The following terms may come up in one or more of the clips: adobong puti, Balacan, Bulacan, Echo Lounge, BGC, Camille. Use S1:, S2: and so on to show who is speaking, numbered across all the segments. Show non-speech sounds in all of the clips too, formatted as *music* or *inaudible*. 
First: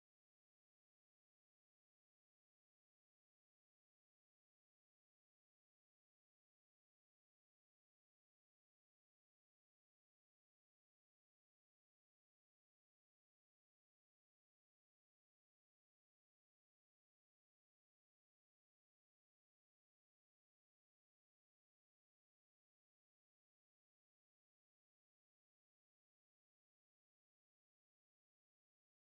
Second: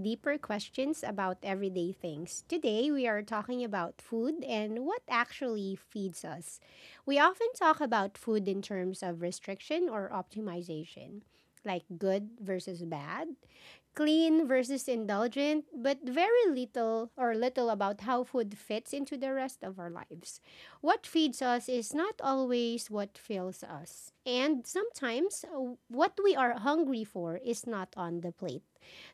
S1: deeper questions about everyday things. Today, we are talking about food and what actually feeds us. We often talk about food in terms of restriction or optimization, like good versus bad clean versus indulgent, but very little or little about how food fits into the rest of our lives. What feeds us is not always what fills us. And sometimes what we are hungry for is not on the plate.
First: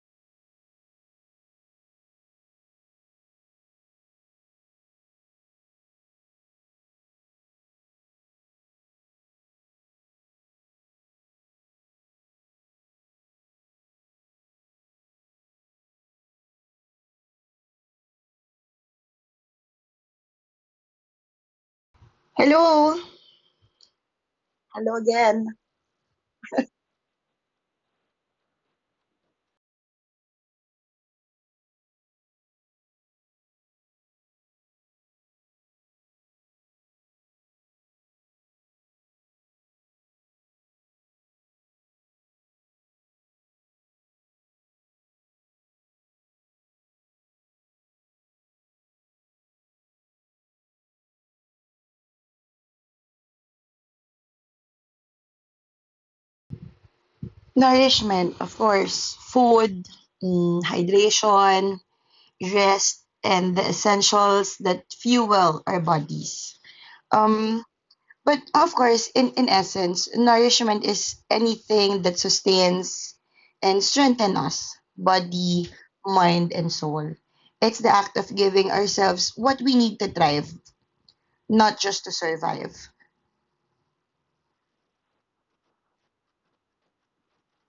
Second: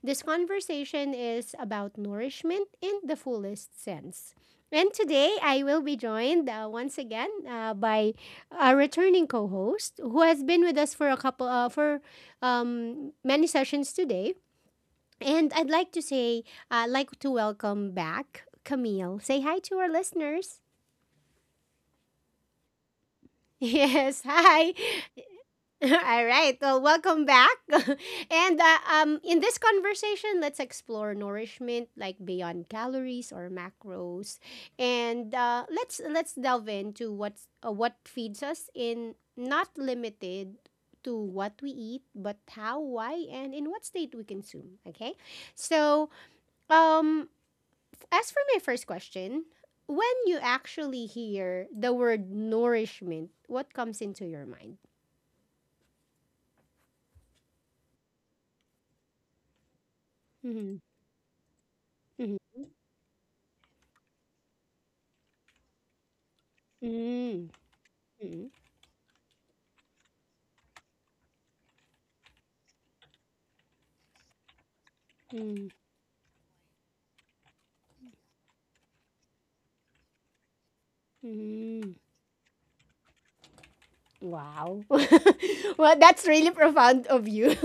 S1: This conversation is about nourishment in the fullest sense. And today I will be joined once again by a returning co-host who has been with us for a couple for many sessions today. And I'd like to say, like to welcome back Camille. Say hi to our listeners. *laughs*
S2: Hello.
S1: Yes, hi.
S2: Hello again.
S1: *laughs* All right. Well, welcome back. *laughs* and In this conversation, let's explore nourishment like beyond calories or macros, and let's delve into what feeds us in not limited to what we eat, but how, why, and in what state we consume. Okay. So, um, As for my first question, when you actually hear the word nourishment, what comes into your mind?
S2: Nourishment, of course, food, mm,
S1: Mm-hmm.
S2: hydration, rest, and the essentials that fuel our bodies.
S1: Mm-hmm. Mm-hmm.
S2: Um, but of course, in essence, nourishment is anything that sustains and strengthens us body,
S1: Mm
S2: mind, and soul. It's the act of giving ourselves what we need to thrive, not
S1: mm.
S2: just to survive.
S1: Wow. *laughs* Well, that's really profound of you. *laughs*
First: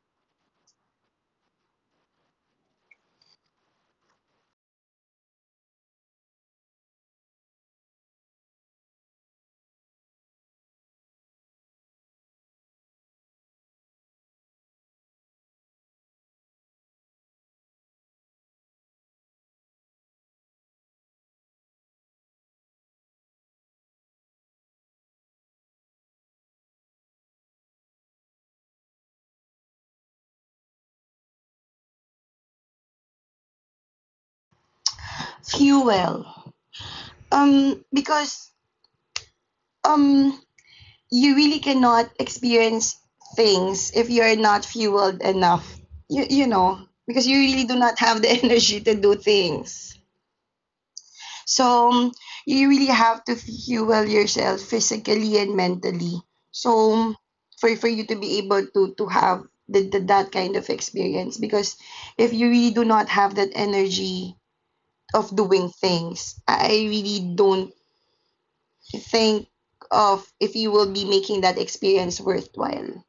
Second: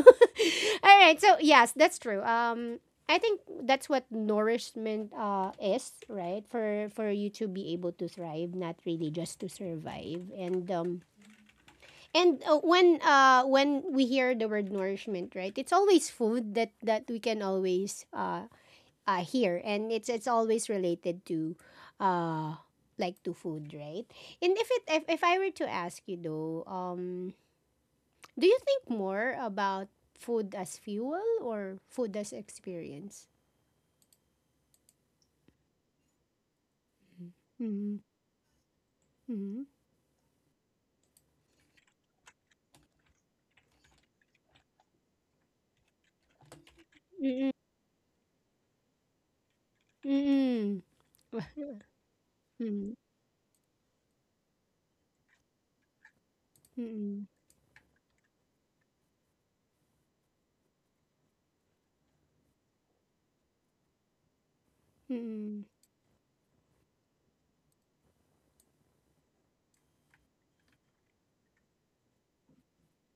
S1: All right. So, yes, that's true. I think that's what nourishment is, right? For you to be able to thrive, not really just to survive. And when we hear the word nourishment, right? It's always food that we can always hear, and it's always related to uh like to food, right? And if it if I were to ask you though, um, do you think more about food as fuel or food as experience?
S2: Fuel.
S1: Mm-hmm.
S2: Because
S1: Mm-hmm.
S2: um you really cannot experience things if you're not fueled enough. You know, because you really do not have the *laughs* energy to do things.
S1: Mm-mm. Mm-mm.
S2: So you really
S1: Mm-mm.
S2: have to fuel yourself physically and mentally. So
S1: Mm-mm.
S2: for you to be able to have that kind of experience because if you really do not have that energy of doing
S1: *laughs*
S2: things, I really don't think of if you will be making that experience worthwhile.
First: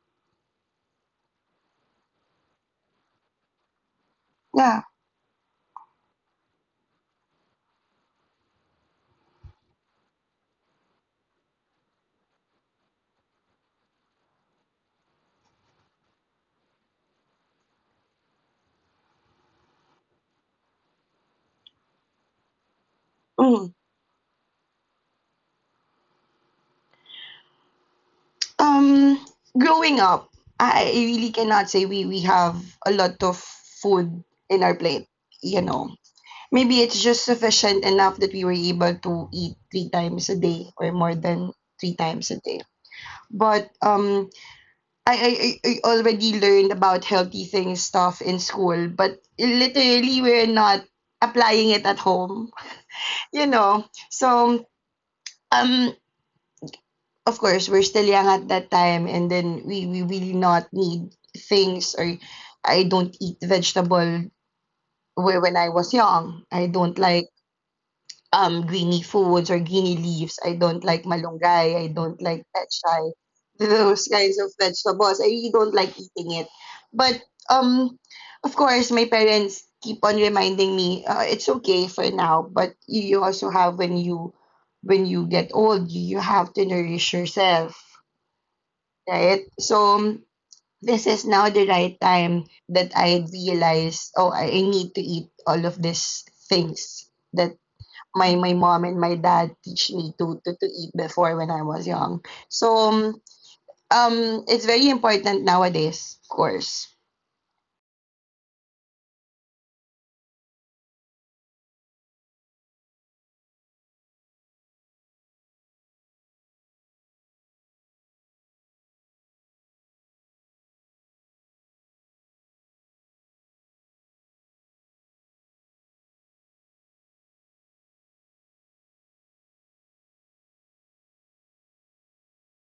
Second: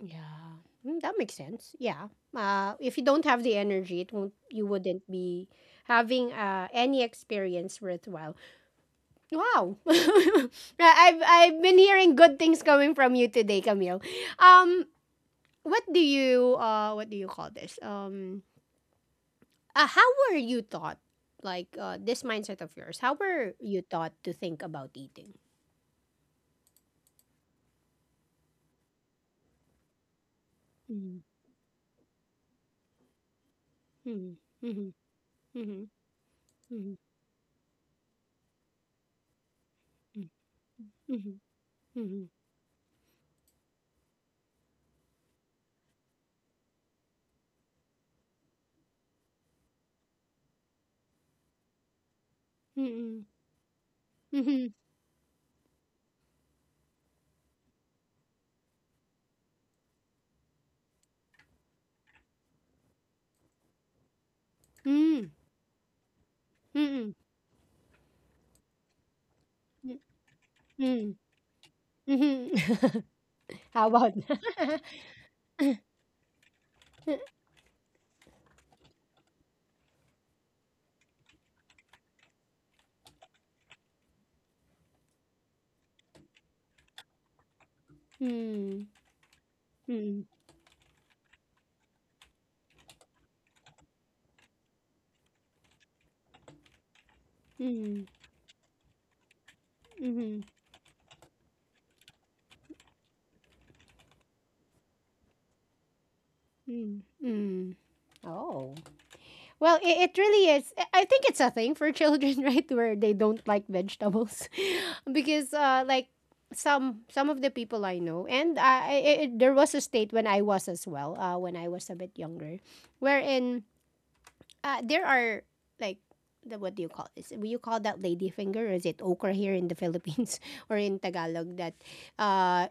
S1: Yeah. Mm, that makes sense. Yeah. If you don't have the energy, it won't, you
S2: Yeah.
S1: wouldn't be having any experience worthwhile. Wow. *laughs* I've been hearing good things coming from you today, Camille. Um, what do you, what do you call this? How were you taught, this mindset of yours, how were
S2: Mhm.
S1: you taught to think about eating?
S2: Um, Growing up, I
S1: Mm,
S2: really cannot say we have a lot of
S1: mm,
S2: food
S1: mhm,
S2: in our
S1: mhm,
S2: plate. You
S1: mhm,
S2: know, maybe
S1: mhm,
S2: it's just sufficient enough that we were able to eat three times a day or more
S1: mhm,
S2: than three
S1: mhm,
S2: times a day. But I already learned about healthy things stuff in school, but literally we're not applying it at home.
S1: mhm,
S2: You know,
S1: mhm,
S2: so
S1: mhm,
S2: um. Of course we're still young at that time and then we will not need things or I don't eat vegetable
S1: mhm,
S2: when I was young. I don't
S1: mhm,
S2: like greeny foods or greeny
S1: Mm,
S2: leaves. I don't like
S1: mm,
S2: malunggay. I don't like
S1: Mhm.
S2: pechay. *laughs*
S1: *laughs* How
S2: Those
S1: about *laughs*
S2: kinds of vegetables. I really don't like eating it. But um of course my parents keep on reminding me it's okay for now but you also have when you get old you you have to nourish yourself.
S1: Mm,
S2: Right. So
S1: mm,
S2: this is now the right time that I realized, oh, I need to eat all of these things that
S1: mm,
S2: my mom and my dad teach me
S1: mhm,
S2: to to eat before when I was young. So um it's very important nowadays, of course.
S1: mm, mm. Oh. Well, it really is. I think it's a thing for children, *laughs* right? Where they don't like vegetables. *laughs* Because like some of the people I know and I it, there was a state when I was as well, when I was a bit younger, wherein there are like the what do you call this? Will you call that ladyfinger, or is it okra here in the Philippines *laughs* or in Tagalog, that uh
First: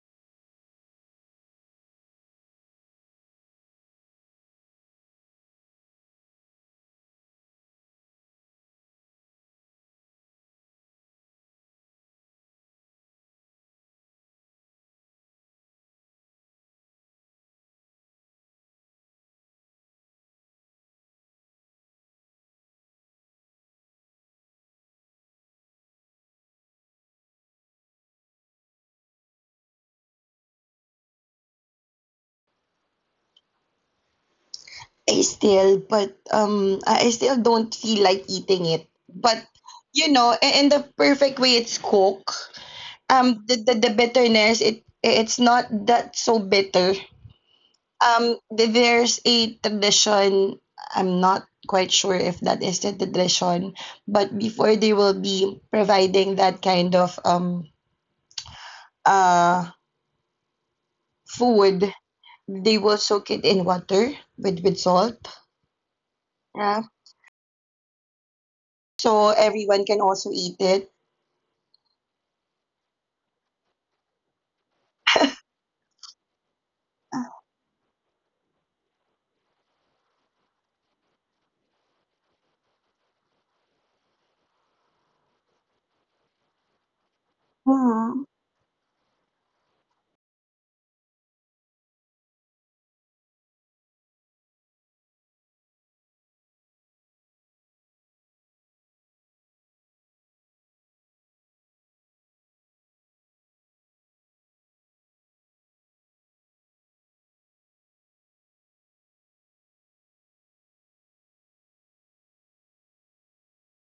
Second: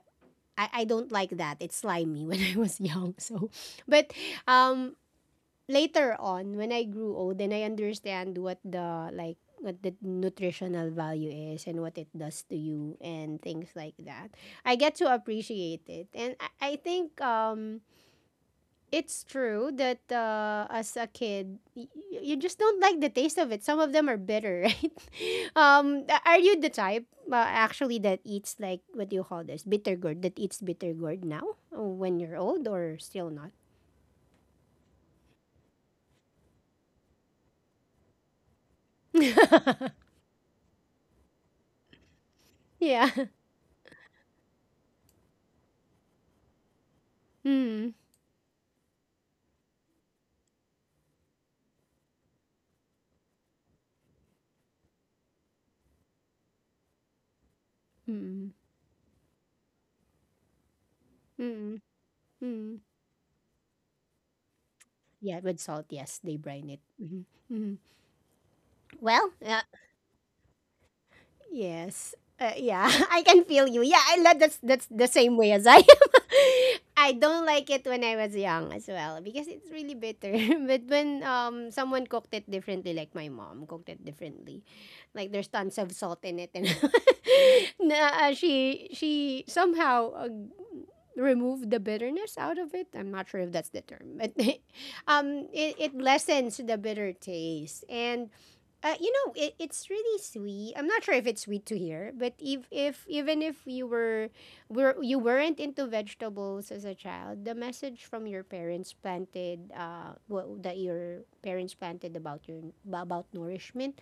S1: I don't like that. It's slimy when *laughs* I was young. So but um Later on when I grew old, then I understand what the like what the nutritional value is and what it does to you and things like that. I get to appreciate it. And I think um, it's true that as a kid, you just don't like the taste of it. Some of them are bitter, *laughs* right? Are you the type actually that eats like what do you call this bitter gourd? That eats bitter gourd now when you're old or still not?
S2: I still but um, I still don't feel like eating it. But you know, in the perfect way it's cooked.
S1: *laughs* Yeah.
S2: The bitterness it it's not that so bitter.
S1: Mm.
S2: There's a tradition. I'm not quite sure if that is the tradition, but before they will be providing that kind of
S1: Mm.
S2: uh
S1: Mm.
S2: food,
S1: Mm.
S2: they will soak it in water with salt.
S1: Yeah, with salt. Yes, they brine it.
S2: Yeah,
S1: Mhm. Mhm. Well,
S2: so everyone can also eat it.
S1: yes. Yeah, *laughs* I can feel you. Yeah, I love that's the same way as I am. *laughs* I don't like it when I was young as well because it's really bitter. *laughs* But when um, someone cooked it differently, like my mom cooked it differently, like there's tons of salt in it, and *laughs*
S2: Hmm.
S1: na, she somehow removed the bitterness out of it. I'm not sure if that's the term, but *laughs* um, it lessens the bitter taste and you know, it, it's really sweet. I'm not sure if it's sweet to hear, but if even if you were you weren't into vegetables as a child, the message from your parents planted what that your parents planted about your about nourishment,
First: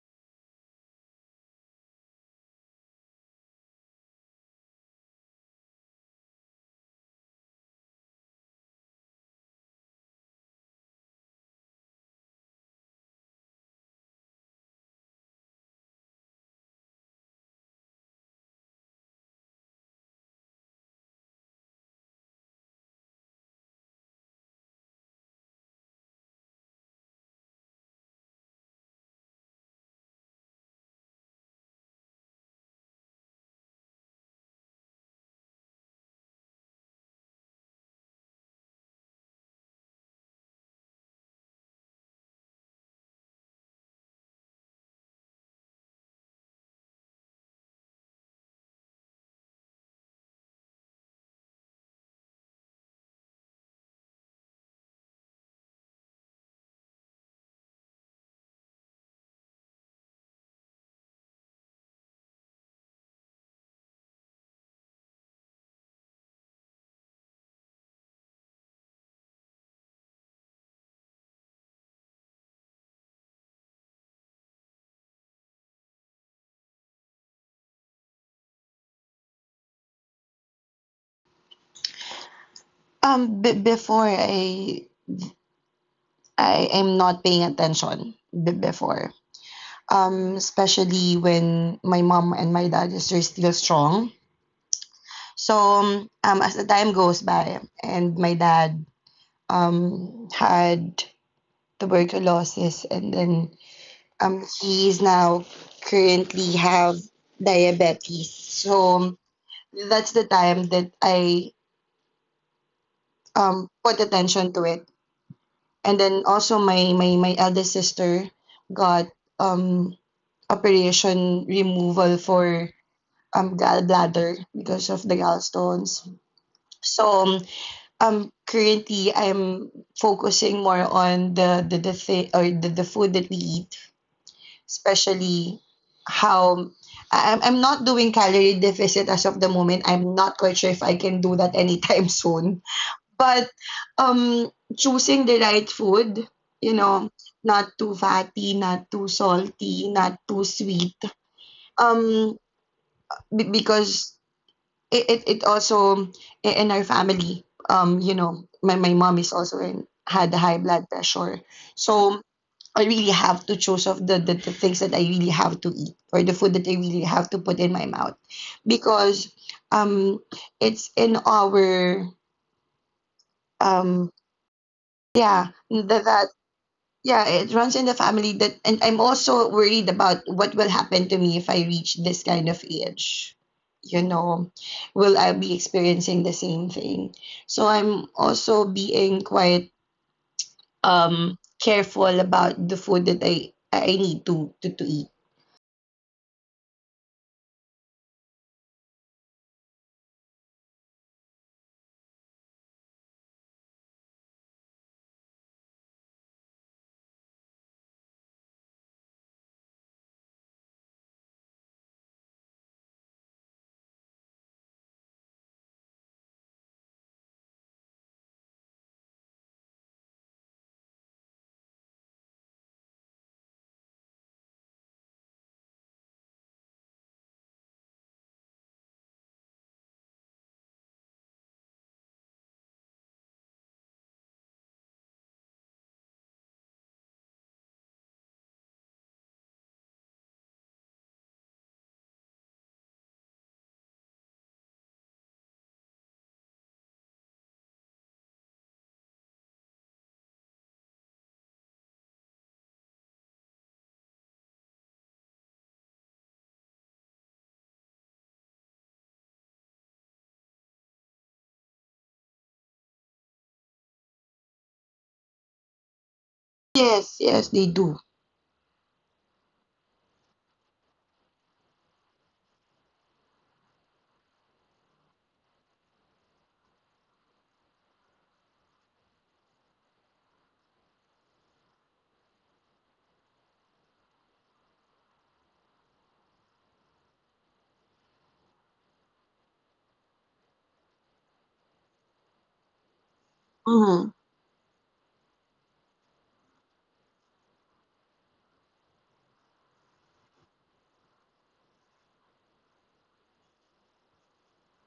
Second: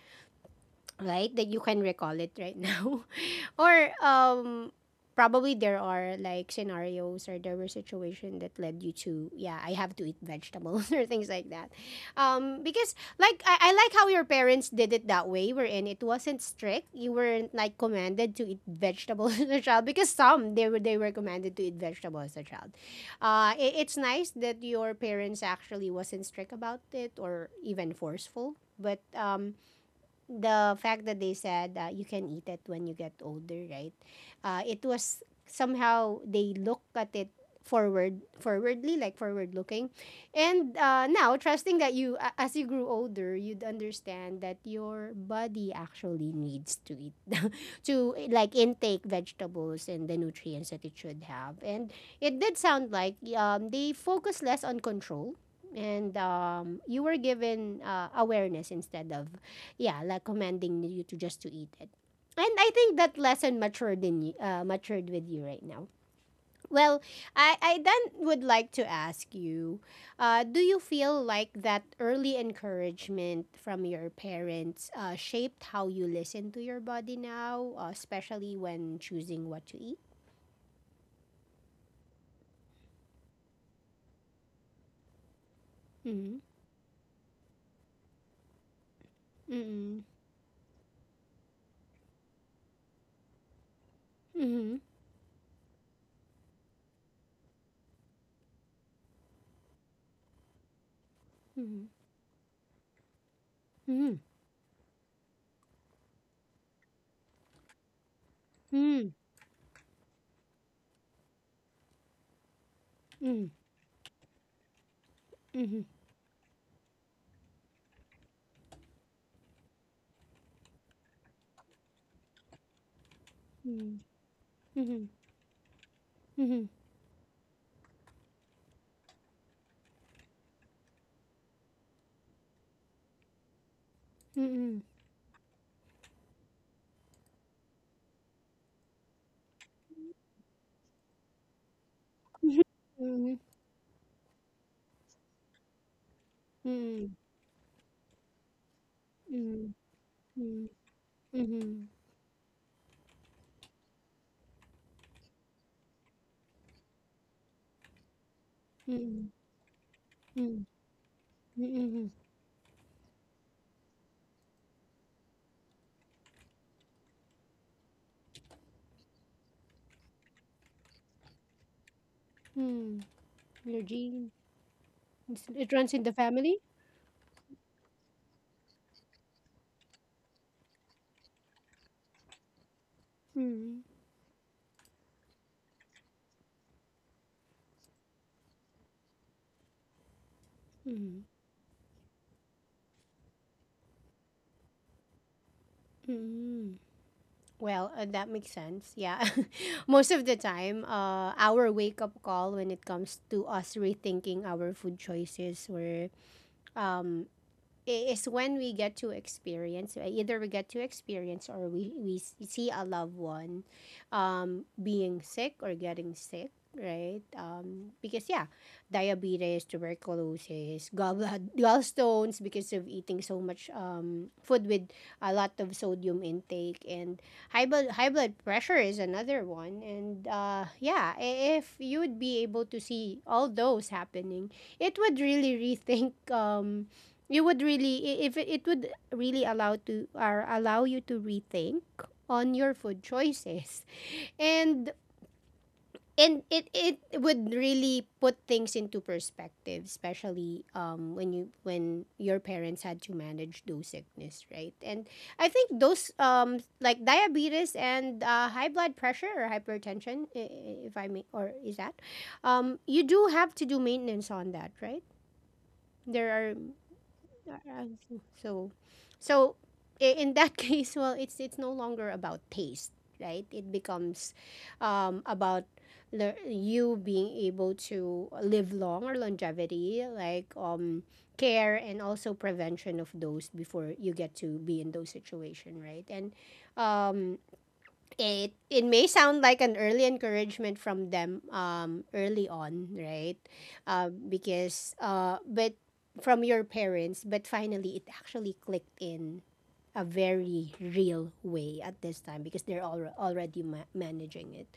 S1: right, that you can recall it right now, *laughs* or um, probably there are like scenarios or there were situation that led you to yeah, I have to eat vegetables, *laughs* or things like that. Um, because like I like how your parents did it that way, wherein it wasn't strict, you weren't like commanded to eat vegetables *laughs* as a child, because some they were commanded to eat vegetables as a child. It, it's nice that your parents actually wasn't strict about it or even forceful, but um, the fact that they said you can eat it when you get older, right? It was somehow they look at it forwardly, like forward looking, and now trusting that as you grew older, you'd understand that your body actually needs to eat, *laughs* to like intake vegetables and the nutrients that it should have, and it did sound like they focus less on control, and you were given awareness instead of yeah, like commanding you to just to eat it. And I think that lesson matured in you, matured with you right now. Well, I then would like to ask you, do you feel like that early encouragement from your parents shaped how you listen to your body now, especially when choosing what to eat?
S2: Before
S1: Mm-hmm.
S2: I am not paying attention before.
S1: Mm-hmm.
S2: Especially when my mom and my dad is still strong. So as the time goes by, and my dad had
S1: Mm-hmm.
S2: tuberculosis, and then
S1: Mm-hmm.
S2: he's now currently have diabetes. So that's the time that I
S1: Mm-hmm.
S2: put attention to it.
S1: Mm-hmm. Mm-hmm. Mm-hmm.
S2: And then also my eldest sister got um, operation removal for gallbladder because of the gallstones.
S1: Mm-hmm.
S2: So currently I'm focusing more on the or the food that we eat,
S1: Mm-hmm. Mm-hmm.
S2: especially how I'm not doing calorie deficit as of the moment. I'm not quite sure if I can do that anytime *laughs* soon.
S1: Mm-hmm.
S2: But um choosing the right food, you
S1: Mm-hmm.
S2: know, not too fatty, not too salty, not too
S1: Mm,
S2: sweet.
S1: mhm,
S2: Um because it also in our family you know my mom
S1: mm,
S2: is also in had high
S1: mm,
S2: blood pressure
S1: mm, mhm,
S2: so I really have to choose of the things that I really have to eat or the food that I really have to put in my mouth because um it's in our
S1: mm. Your
S2: um
S1: gene,
S2: yeah
S1: it runs in the
S2: that
S1: family.
S2: yeah, it runs in the family that and I'm also worried about what will happen to me if I reach this kind of age.
S1: Mm,
S2: You know, will I be experiencing the same thing? So I'm also being quite
S1: mm,
S2: careful about the food that I need to to eat.
S1: mm. Well, that makes sense. Yeah, *laughs* most of the time, our wake up call when it comes to us rethinking our food choices were um, is when we get to experience, right? Either we get to experience or we see a loved one being sick or getting sick, right, because yeah, diabetes, tuberculosis, gallblad gallstones, because of eating so much food with a lot of sodium intake, and high blood pressure is another one. And yeah, if you would be able to see all those happening, it would really rethink you would really I- if it, it would really allow to or allow you to rethink on your food choices. and and it, it would really put things into perspective, especially um, when you when your parents had to manage those sickness, right. And I think those um, like diabetes and high blood pressure or hypertension, if I may, or is that um, you do have to do maintenance on that, right? There are
S2: Yes, yes, they do.
S1: uh, so, so in that *laughs* case, well, it's no longer about taste, right? It becomes about you being able to live long or longevity, like care and also prevention of those before you get to be in those situation, right? And um, it it may sound like an early encouragement from them um, early on, right,
S2: Mm-hmm.
S1: because uh, but from your parents, but finally it actually clicked in a very real way at this time because they're already managing it.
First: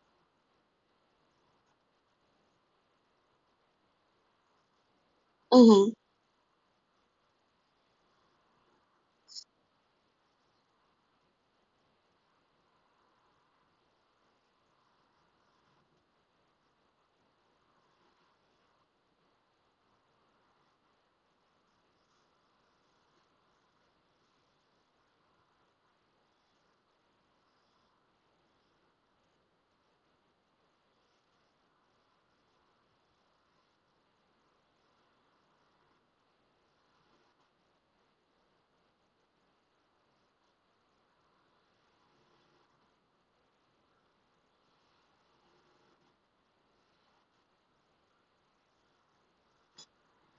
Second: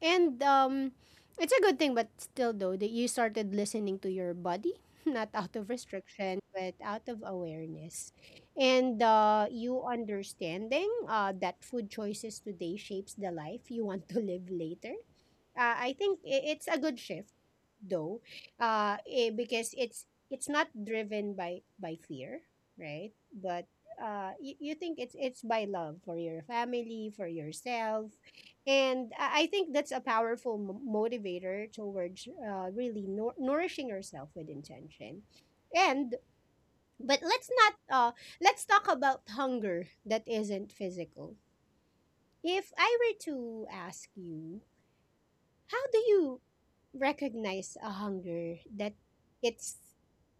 S1: And um, it's a good thing but still though that you started listening to your body *laughs* not out of
S2: Mm-hmm.
S1: restriction but out of awareness, and you understanding that food choices today shapes the life you want to live later. I think it's a good shift, though, eh, because it's not driven by fear, right? But you, you think it's by love for your family, for yourself, and I think that's a powerful motivator towards really nourishing yourself with intention. And but let's not uh, let's talk about hunger that isn't physical. If I were to ask you, how do you recognize a hunger that it's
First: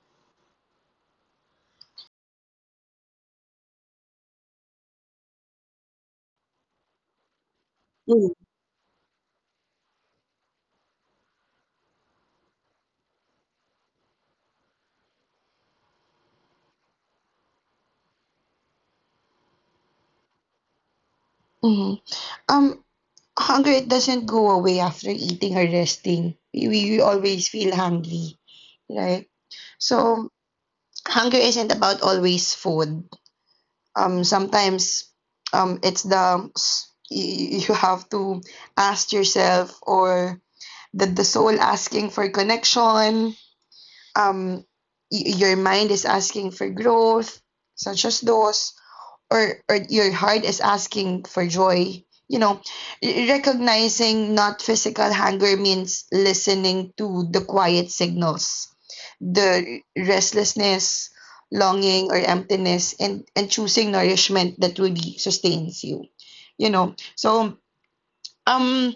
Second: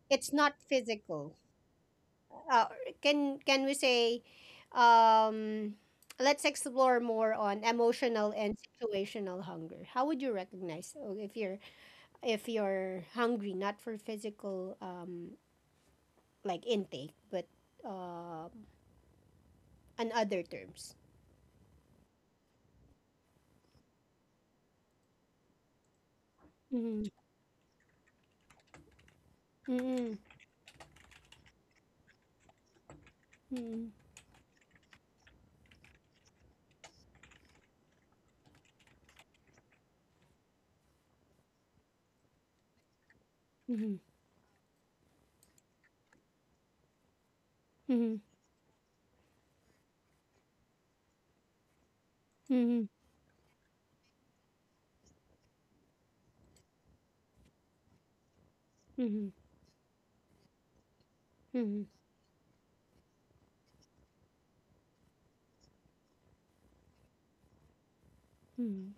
S1: it's not physical? Uh, can we say um, let's explore more on emotional
S2: Mm.
S1: and situational hunger. How would you recognize oh, if you're hungry not for physical um, like intake but uh, on other terms?
S2: Mm-hmm. Um, Hunger it doesn't go away after eating or resting. We always feel hungry, right? So hunger isn't about always food. Sometimes it's you have to ask yourself or the soul asking for connection. Um, your mind is asking for growth, such as those or your heart is asking for joy you know recognizing not physical hunger means listening to the quiet signals the restlessness longing or emptiness and choosing nourishment that really sustains you you know so um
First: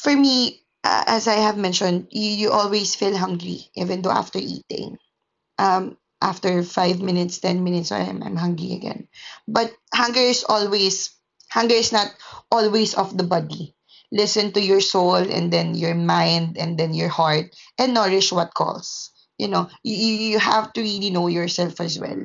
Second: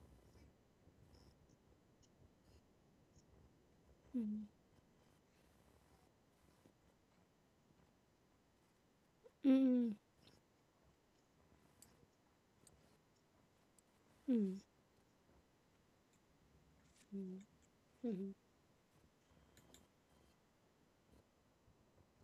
S2: for me as I have mentioned you, you always feel hungry even though after eating um, after five minutes, ten minutes, I'm hungry again. But hunger is always hunger is not always of the body. Listen to your soul and then your mind and then your heart and nourish what calls. You know, you have to really know yourself as well.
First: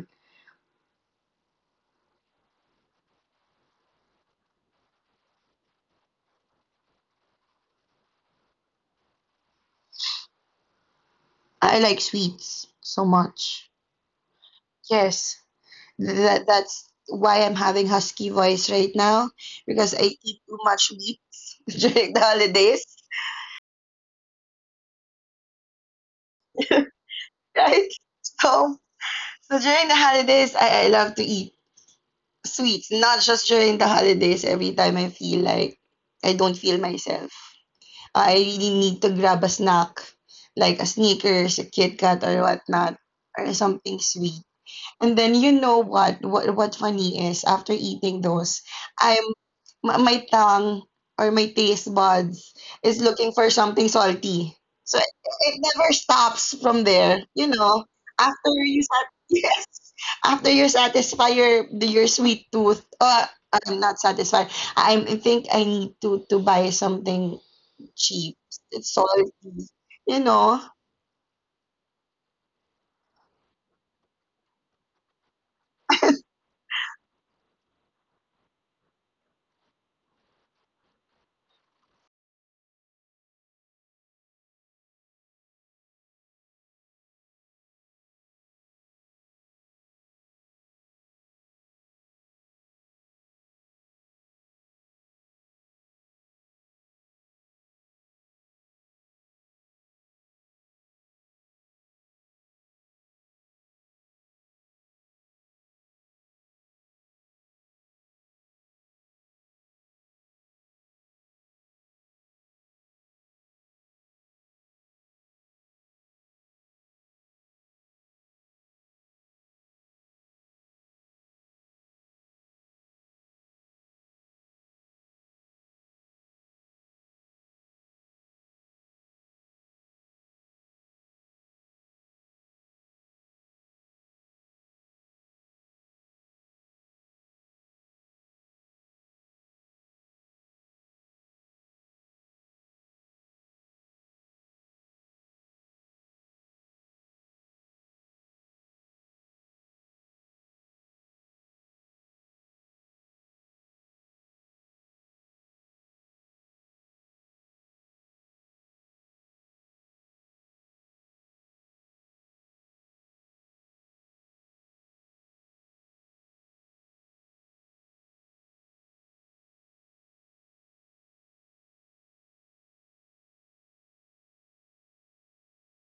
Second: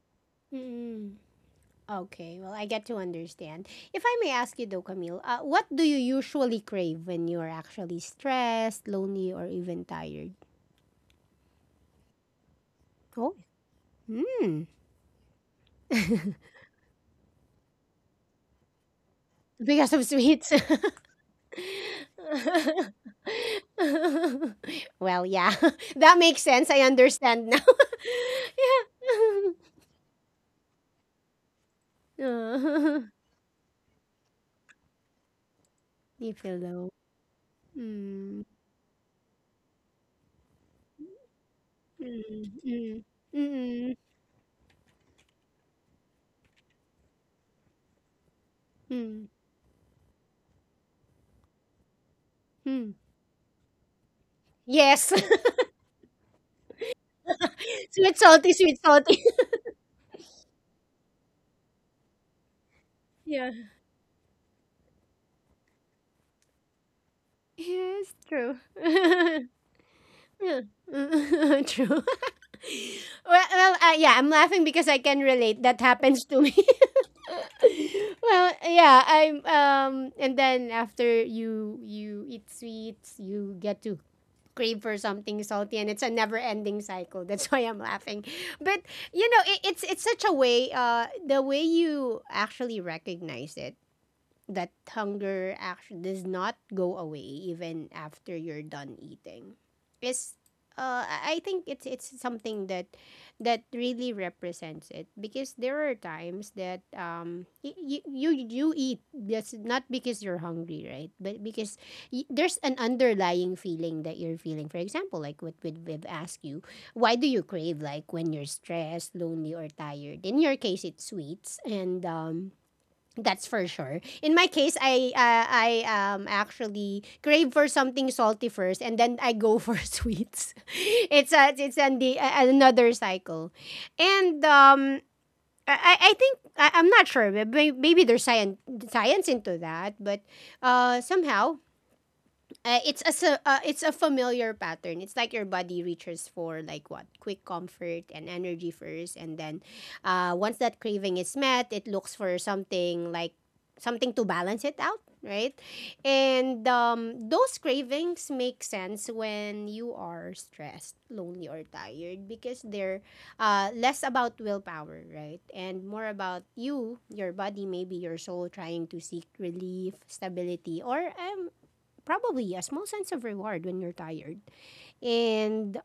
S1: Okay, well, I get to understand. If I may ask you though, Camille, what do you usually crave when you're actually stressed, lonely, or even tired?
S2: I like sweets so
S1: Oh,
S2: much.
S1: mm,
S2: Yes, that that's why I'm having husky voice right now
S1: because
S2: because
S1: of
S2: I eat
S1: sweets.
S2: too much meat *laughs* during the holidays,
S1: *laughs* Well, yeah, *laughs* that makes sense. I understand
S2: *laughs*
S1: now.
S2: right?
S1: *laughs*
S2: So
S1: Yeah.
S2: so
S1: *laughs*
S2: during the holidays, I love to eat sweets,
S1: Oh,
S2: not just during the holidays. Every time I feel like
S1: *laughs* you
S2: I
S1: feel
S2: don't feel
S1: low.
S2: myself, I
S1: Mm,
S2: really need to grab a snack, like a Snickers, a Kit Kat,
S1: mm,
S2: or
S1: mm,
S2: whatnot,
S1: mm,
S2: or
S1: mm,
S2: something sweet. And then you know what? What funny is after eating those, I'm
S1: mm.
S2: my tongue or my taste buds
S1: mm.
S2: is looking for something salty. So
S1: Yes.
S2: it never stops from there. You know,
S1: *laughs* Sweet, salty,
S2: after
S1: sweet,
S2: you
S1: salty.
S2: *laughs*
S1: *laughs*
S2: yes, after you satisfy your sweet tooth.
S1: Yeah.
S2: I'm not satisfied. I think I need to buy something
S1: Yes,
S2: cheap.
S1: true.
S2: It's salty.
S1: *laughs*
S2: You know.
S1: Yeah. *laughs* True. *laughs* Well, yeah, I'm laughing because I can relate. That happens to me. *laughs* Well, yeah, I'm and then after you eat sweets, you get to crave for something salty, and it's a never ending cycle. *laughs* That's why I'm laughing. But you know it's such a way, the way you actually recognize it, that hunger actually does not go away even after you're done eating, is I think it's something that really represents it, because there are times that you eat that's not because you're hungry, right, but because there's an underlying feeling that you're feeling. For example, like what we've asked you, why do you crave, like when you're stressed, lonely, or tired? In your case, it's sweets and that's for sure. In my case, I actually crave for something salty first, and then I go for *laughs* sweets. It's a it's an the a- another cycle, and um, I think I'm not sure. Maybe there's science into that, but somehow it's a it's a familiar pattern. It's like your body reaches for, like, what, quick comfort and energy first, and then once that craving is met, it looks for something like something to balance it out, right? And those cravings make sense when you are stressed, lonely, or tired because they're less about willpower, right, and more about you, your body, maybe your soul, trying to seek relief, stability, or probably a small sense of reward when you're tired. And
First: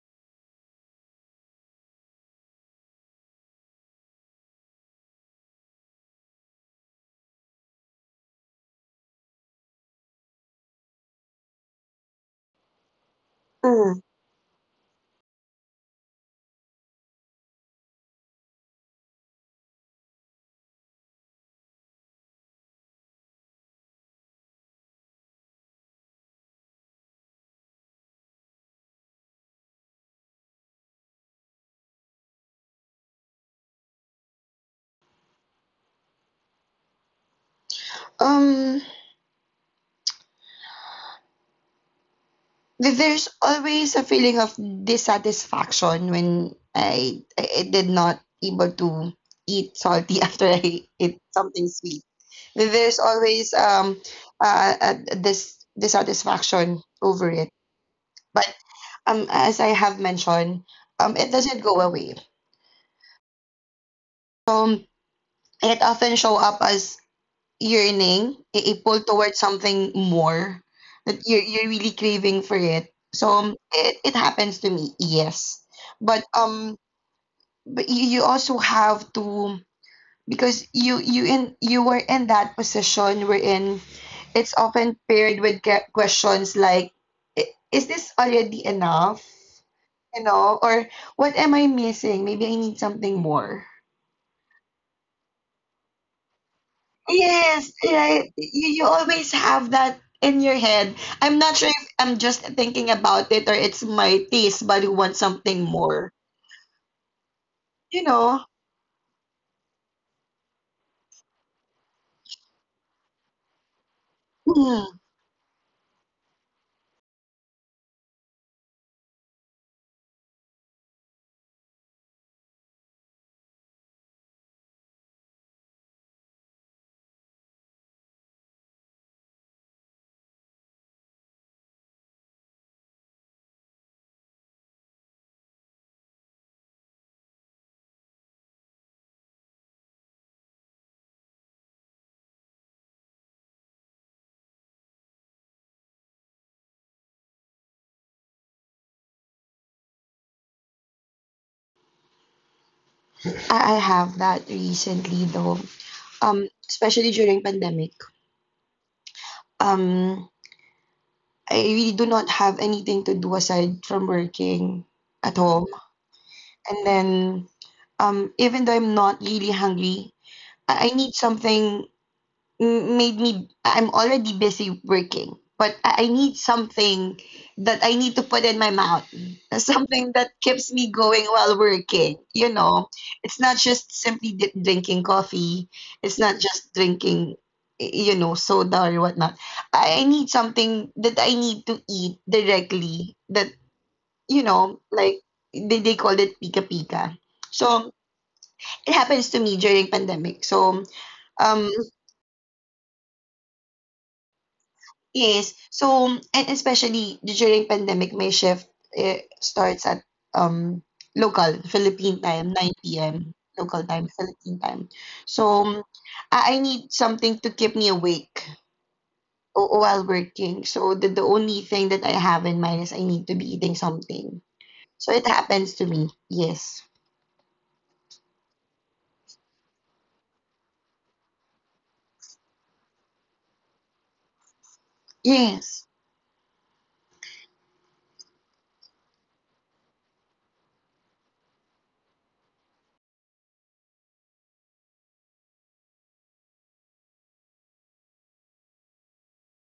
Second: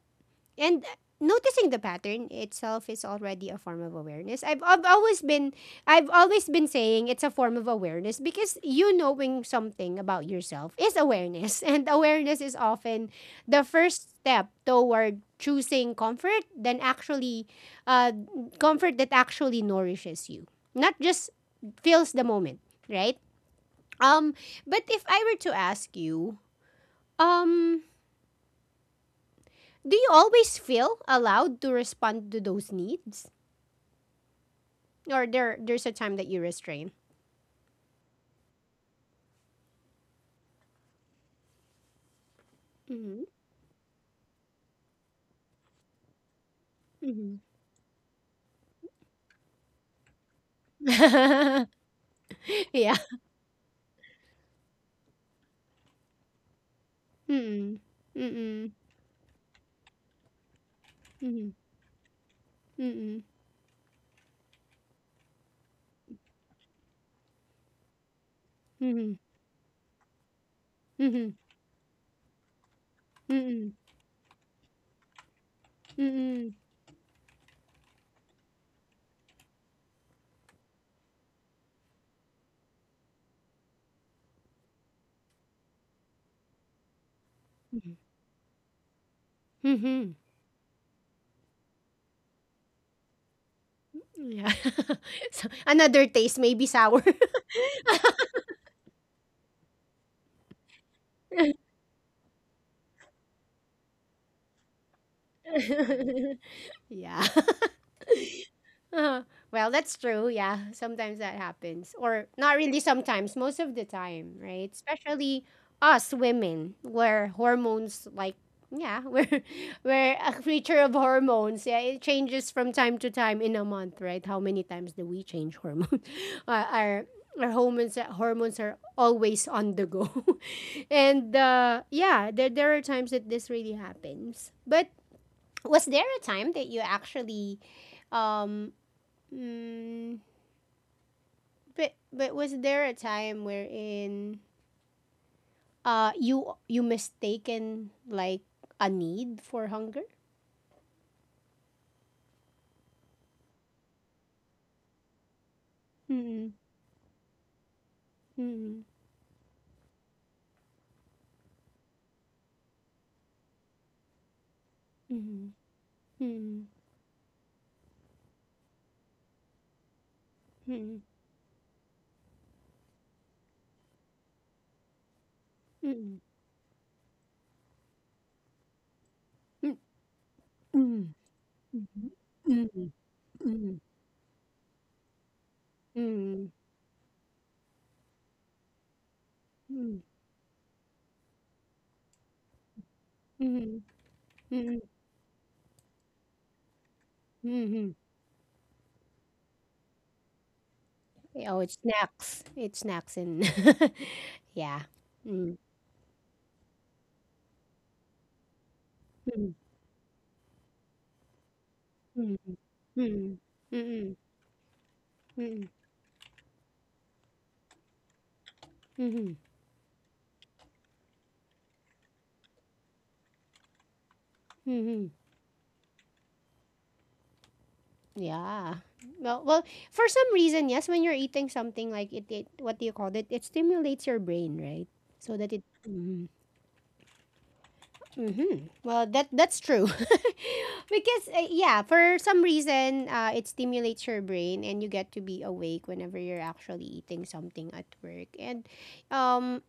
S1: noticing the pattern itself is already a form of awareness. I've always been saying it's a form of awareness because you knowing something about yourself is awareness. *laughs* And awareness is often the
S2: Mm.
S1: first step toward choosing comfort, then actually uh, comfort that actually nourishes you. Not just fills the moment, right? Um, but if I were to ask you, um, do you always feel allowed to respond to those needs? Or there's a time that you restrain?
S2: Um.
S1: Mm-hmm.
S2: There's always a feeling of dissatisfaction when
S1: Mm-hmm.
S2: I did not able to eat salty *laughs* after I eat
S1: *laughs*
S2: something sweet.
S1: Yeah.
S2: There's always this dissatisfaction over it.
S1: Mm-mm.
S2: But
S1: Mm-mm.
S2: as I have mentioned, it
S1: Mm-mm.
S2: doesn't go away.
S1: Mm-mm.
S2: So it often show up as yearning, a pull
S1: Mm-mm.
S2: towards something more that
S1: Mm-mm.
S2: you're really craving for it. So
S1: Mm-mm.
S2: it happens to me, yes. But
S1: Mm-mm.
S2: um, but you also have to because you were in that position wherein it's often paired with questions like, "I- is
S1: Mm-mm.
S2: this already enough?
S1: Mm-hmm.
S2: You know, or what am I missing? Maybe I need something more."
S1: Yeah. *laughs* So another taste may be sour.
S2: Yes, right. You always have that in your head. I'm not sure if I'm just thinking about it or it's my taste, but you want something more.
S1: *laughs* Yeah.
S2: You know?
S1: Uh-huh. Well, that's true. Yeah, sometimes that happens. Or not really sometimes, most of the time, right?
S2: Mm.
S1: Especially us women, where hormones, like, yeah, *laughs* we're a creature of hormones. Yeah, it changes from time to time in a month, right? How many times do we change hormones? *laughs* Uh, our, our hormones are always on the go. *laughs* And yeah, there are times that this really happens. But was there a time that you actually um Mm, but was there a time wherein you mistaken like a need for hunger?
S2: I have that recently though.
S1: Mm.
S2: Especially during pandemic.
S1: Mm.
S2: Um, I really do not have anything to do aside from working at
S1: Mm.
S2: home.
S1: Mm.
S2: And then even though I'm not really hungry, I
S1: Mm.
S2: need something m- made me I'm already busy working, but I
S1: Mm.
S2: need something that I need to put in my mouth, *laughs* something that keeps me
S1: Mm.
S2: going while working. You
S1: Mm. Mm.
S2: know, it's not
S1: Mm.
S2: just simply d drinking coffee. It's not
S1: Mm.
S2: just drinking, you know, soda or whatnot.
S1: Mm.
S2: I need something that I need to eat directly. That
S1: Mm.
S2: you
S1: Mm.
S2: know, like they call it pika pika.
S1: Mm.
S2: So it happens to me during pandemic. So.
S1: Oh,
S2: Um,
S1: it's snacks. It's snacks and *laughs* yeah. Mm.
S2: Yes. So, and especially during pandemic, my shift
S1: Mm.
S2: starts at um local Philippine
S1: Mm.
S2: time,
S1: Mm.
S2: 9
S1: Mm.
S2: p.m. local time,
S1: Mm.
S2: Philippine time.
S1: Mm.
S2: So,
S1: Mm.
S2: I need something to keep me awake
S1: Mm.
S2: while working. So, the only thing that I have in mind is I need to be eating something.
S1: Mm.
S2: So, it happens to me. Yes.
S1: Yeah. Well, for some reason, yes, when you're eating something, like it, what do you call it, it stimulates your brain, right? So that it
S2: Yes.
S1: Mm-hmm. Well, that's true. *laughs* Because yeah, for some reason, it stimulates your brain and you get to be awake whenever you're actually eating something at work. And um,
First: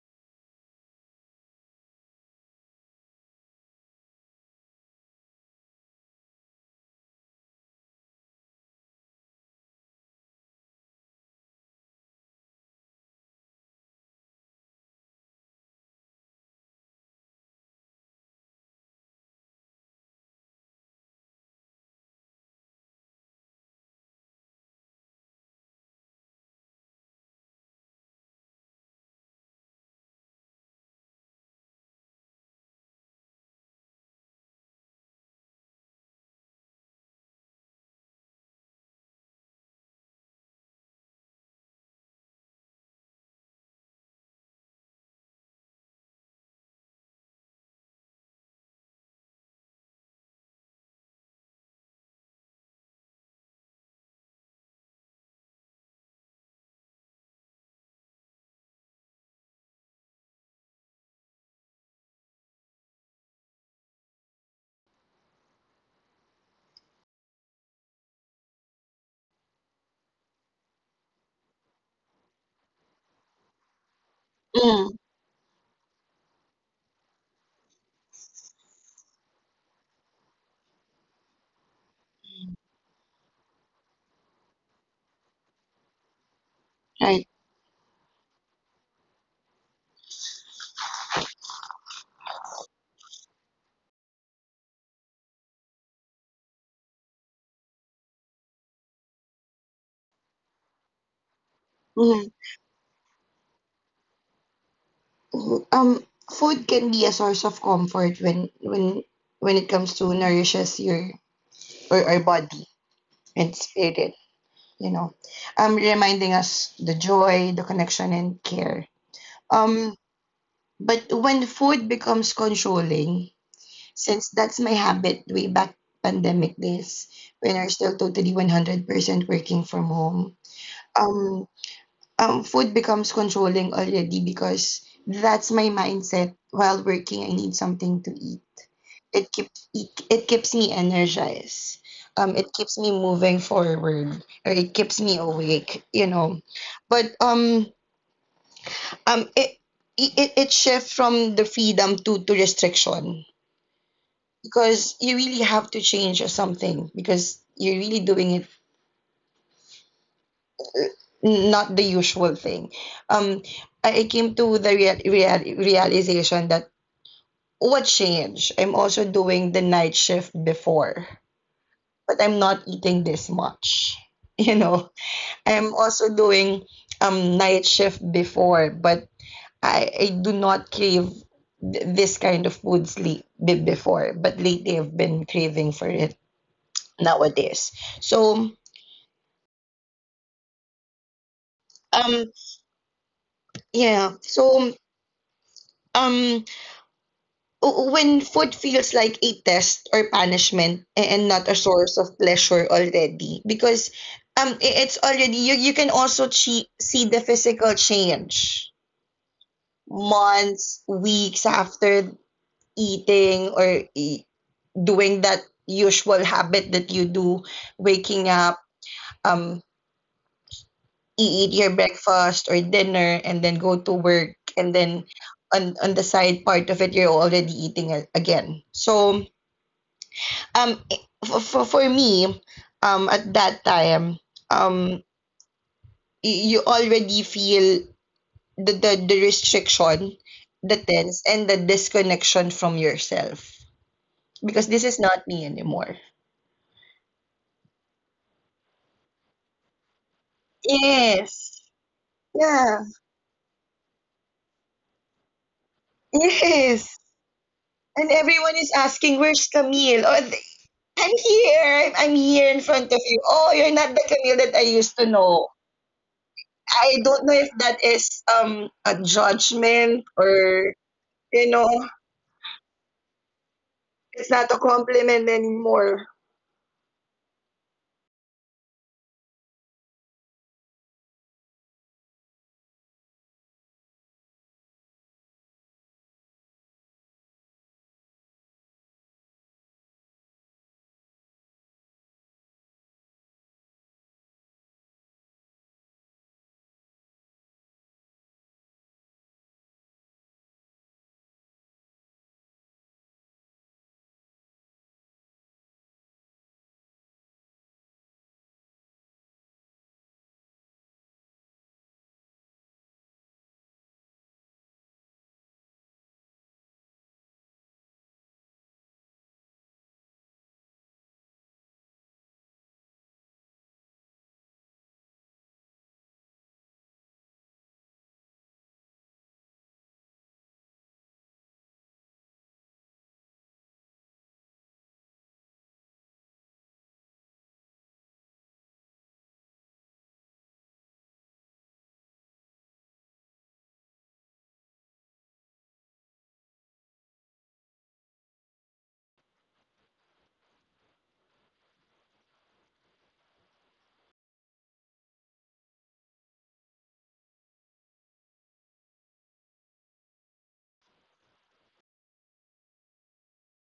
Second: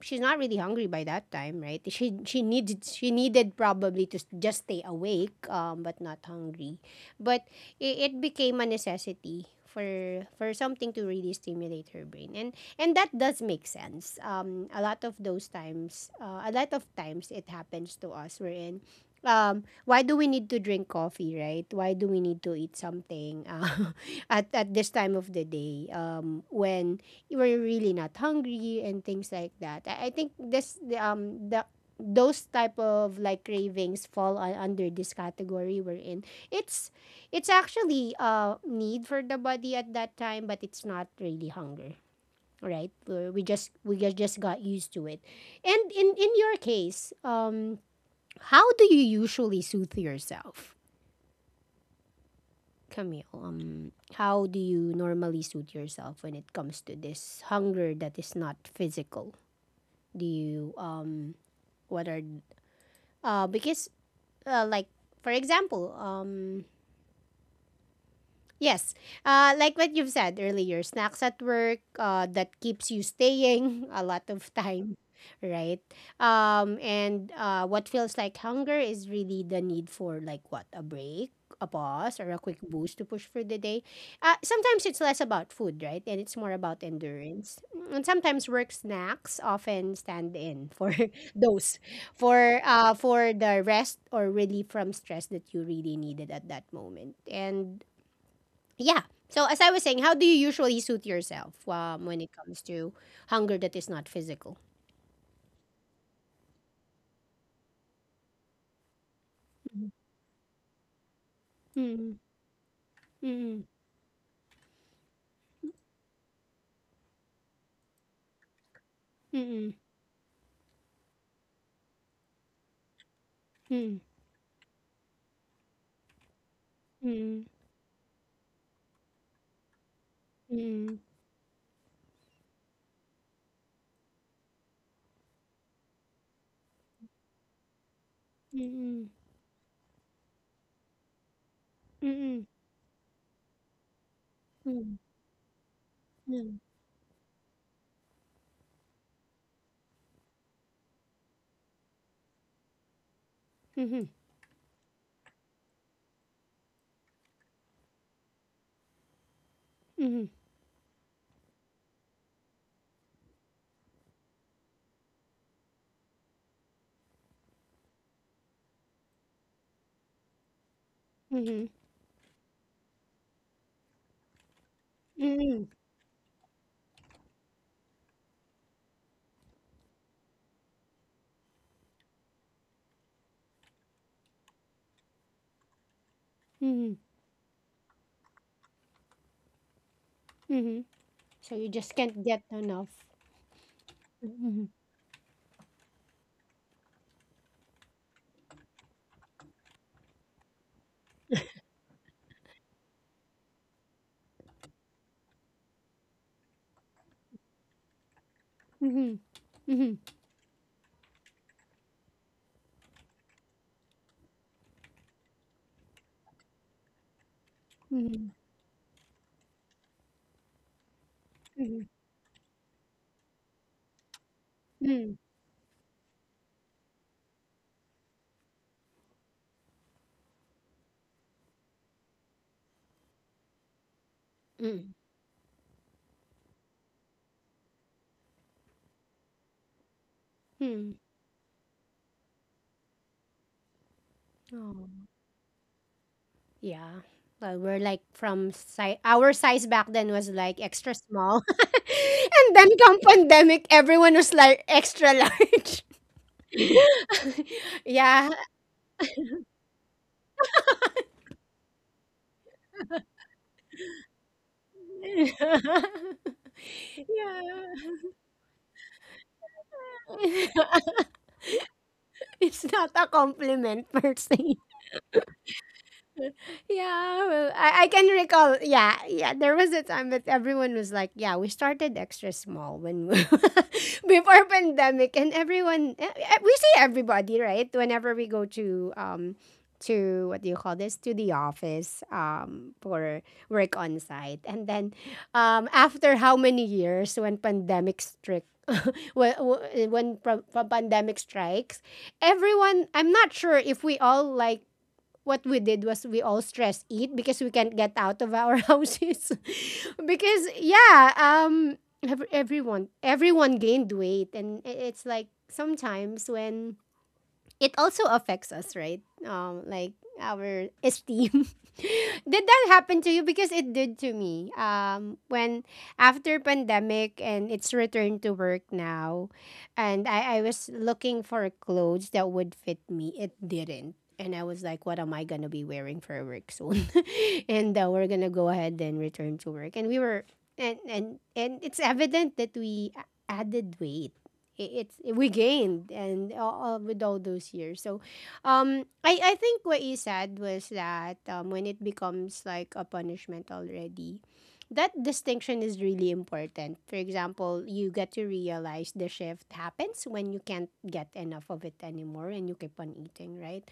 S1: she's not really hungry by that time, right? She needed probably to just stay awake, um, but not hungry. But it became a necessity for something to really stimulate her brain. And that does make sense. A lot of those times, a lot of times it happens to us. We're in. Why do we need to drink coffee, right? Why do we need to eat something, *laughs* at this time of the day, when we're really not hungry and things like that? I think this the those type of like cravings fall under this category we're in. It's it's actually a need for the body at that time, but it's not really hunger, right? We just got used to it. And in your case, how do you usually soothe yourself, Camille? How do you normally soothe yourself when it comes to this hunger that is not physical? Do you um, what are because like for example Yes. Like what you've said earlier, snacks at work, that keeps you staying *laughs* a lot of
S2: Mm,
S1: time, right? And what feels like hunger is really the need for, like, what, a break, a pause, or a quick boost to push for the day. Sometimes it's less about food, right? And it's more about
S2: right.
S1: endurance. And sometimes work snacks often stand in for *laughs* those, for the rest or relief from stress that you really needed at that moment. And yeah. So as I was saying, how do you usually suit yourself, when
S2: Mm.
S1: it comes to hunger that is not physical?
S2: Um, food can be a source of comfort when it
S1: Mm,
S2: comes to nourishes your or
S1: mm,
S2: our body and
S1: mm,
S2: spirit, you know, reminding us the joy, the connection, and care.
S1: mm,
S2: Um, but when food becomes controlling,
S1: mm,
S2: since that's my habit way back pandemic days,
S1: mm,
S2: when we're still totally 100% working from home,
S1: mm,
S2: um, food becomes controlling already because that's my mindset while working. I need something to eat
S1: mm,
S2: it keeps it keeps me energized
S1: mm, mm, mhm,
S2: it keeps me moving forward or it keeps me awake you know but it it shifts from the freedom to restriction
S1: mhm,
S2: because you really have to change or something because you're really doing it uh, not the usual thing um i I came to the realization that what changed I'm also doing the night shift before
S1: mhm,
S2: but I'm not eating this much. *laughs* You know,
S1: mhm,
S2: I'm also doing night shift before, but I do not crave this kind of food sleep before, but lately I've been craving for it
S1: mhm,
S2: nowadays. So
S1: mhm. So you just can't
S2: um
S1: get enough.
S2: yeah,
S1: Mhm,
S2: so um w- when food feels like a test or punishment and not a source of pleasure already, because it's already you can also see the physical change
S1: mhm, mhm,
S2: months, weeks after eating or doing that usual habit that you do,
S1: mhm,
S2: waking up, um, eat your
S1: mhm,
S2: breakfast or dinner, and then go to work, and then
S1: mhm,
S2: on the side part of it, you're already eating again. So, um, for, for, for me, at that time,
S1: mhm,
S2: um, you already feel the restriction, the
S1: mhm.
S2: tense, and the disconnection from yourself because this
S1: Oh.
S2: is not me anymore.
S1: Yeah. Well, we're like, from our size back then was like extra small. *laughs*
S2: Yes.
S1: And then
S2: Yeah.
S1: come *laughs* pandemic, everyone was like extra large. *laughs* Yeah.
S2: Yes. And
S1: *laughs*
S2: everyone is asking, where's Camille? I'm here. I'm here in front of you. Oh, you're not the Camille that I used to know.
S1: Yeah. *laughs*
S2: I don't know if that is a judgment or you know,
S1: It's not a compliment per
S2: it's not
S1: se.
S2: a compliment anymore.
S1: Yeah, well, I can recall. Yeah, yeah, there was a time that everyone was like, "Yeah, we started extra small when *laughs* before pandemic," and everyone, we see everybody, right, whenever we go to um, to what do you call this, to the office, um, for work on site, and then um, after how many years when pandemic struck. *laughs* when when pandemic strikes, everyone. I'm not sure if we all, like, what we did was we all stress eat because we can't get out of our *laughs* houses. *laughs* Because yeah, um, everyone gained weight, and it's like sometimes when it also affects us, right? Like our esteem. *laughs* Did that happen to you? Because it did to me. When after pandemic and it's return to work now, and I was looking for clothes that would fit me, it didn't. And I was like, what am I going to be wearing for work soon? *laughs* And we're going to go ahead and return to work. And and it's evident that we added weight, it's we gained, and with all those years. So, I think what you said was that when it becomes like a punishment already, that distinction is really important. For example, you get to realize the shift happens when you can't get enough of it anymore and you keep on eating, right?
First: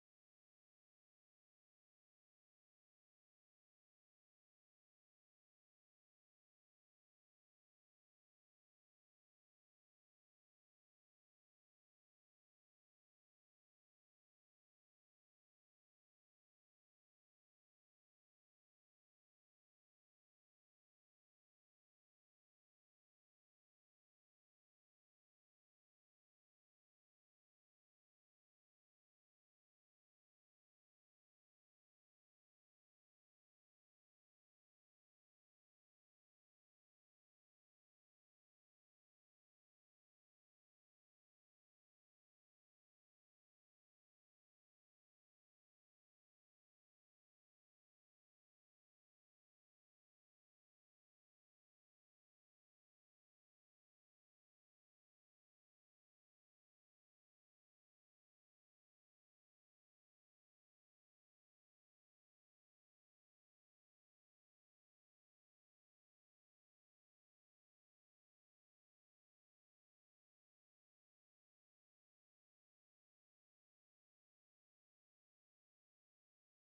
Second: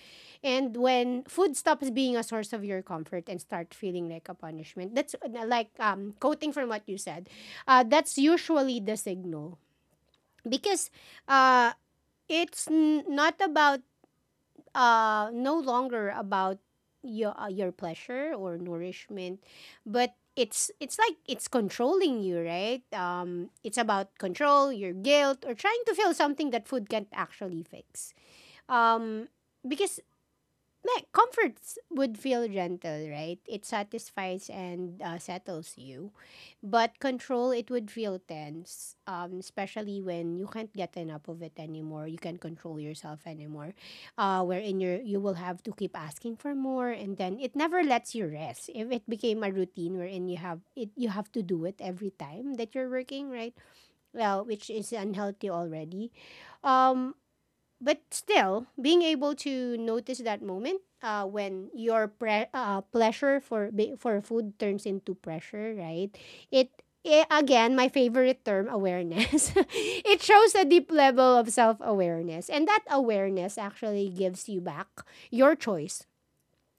S1: And when food stops being a source of your comfort and start feeling like a punishment, that's like, um, quoting from what you said. That's usually the signal because uh, it's not about no longer about your pleasure or nourishment, but it's like it's controlling you, right? It's about control, your guilt, or trying to feel something that food can't actually fix. Um, because like comforts would feel gentle, right? It satisfies and settles you, but control it would feel tense, especially when you can't get enough of it anymore. You can't control yourself anymore, wherein you will have to keep asking for more, and then it never lets you rest. If it became a routine wherein you have it, you have to do it every time that you're working, right? Well, which is unhealthy already. Um, but still being able to notice that moment, when your pleasure for for food turns into pressure, right, it, again my favorite term, awareness. *laughs* It shows a deep level of self-awareness, and that awareness actually gives you back your choice,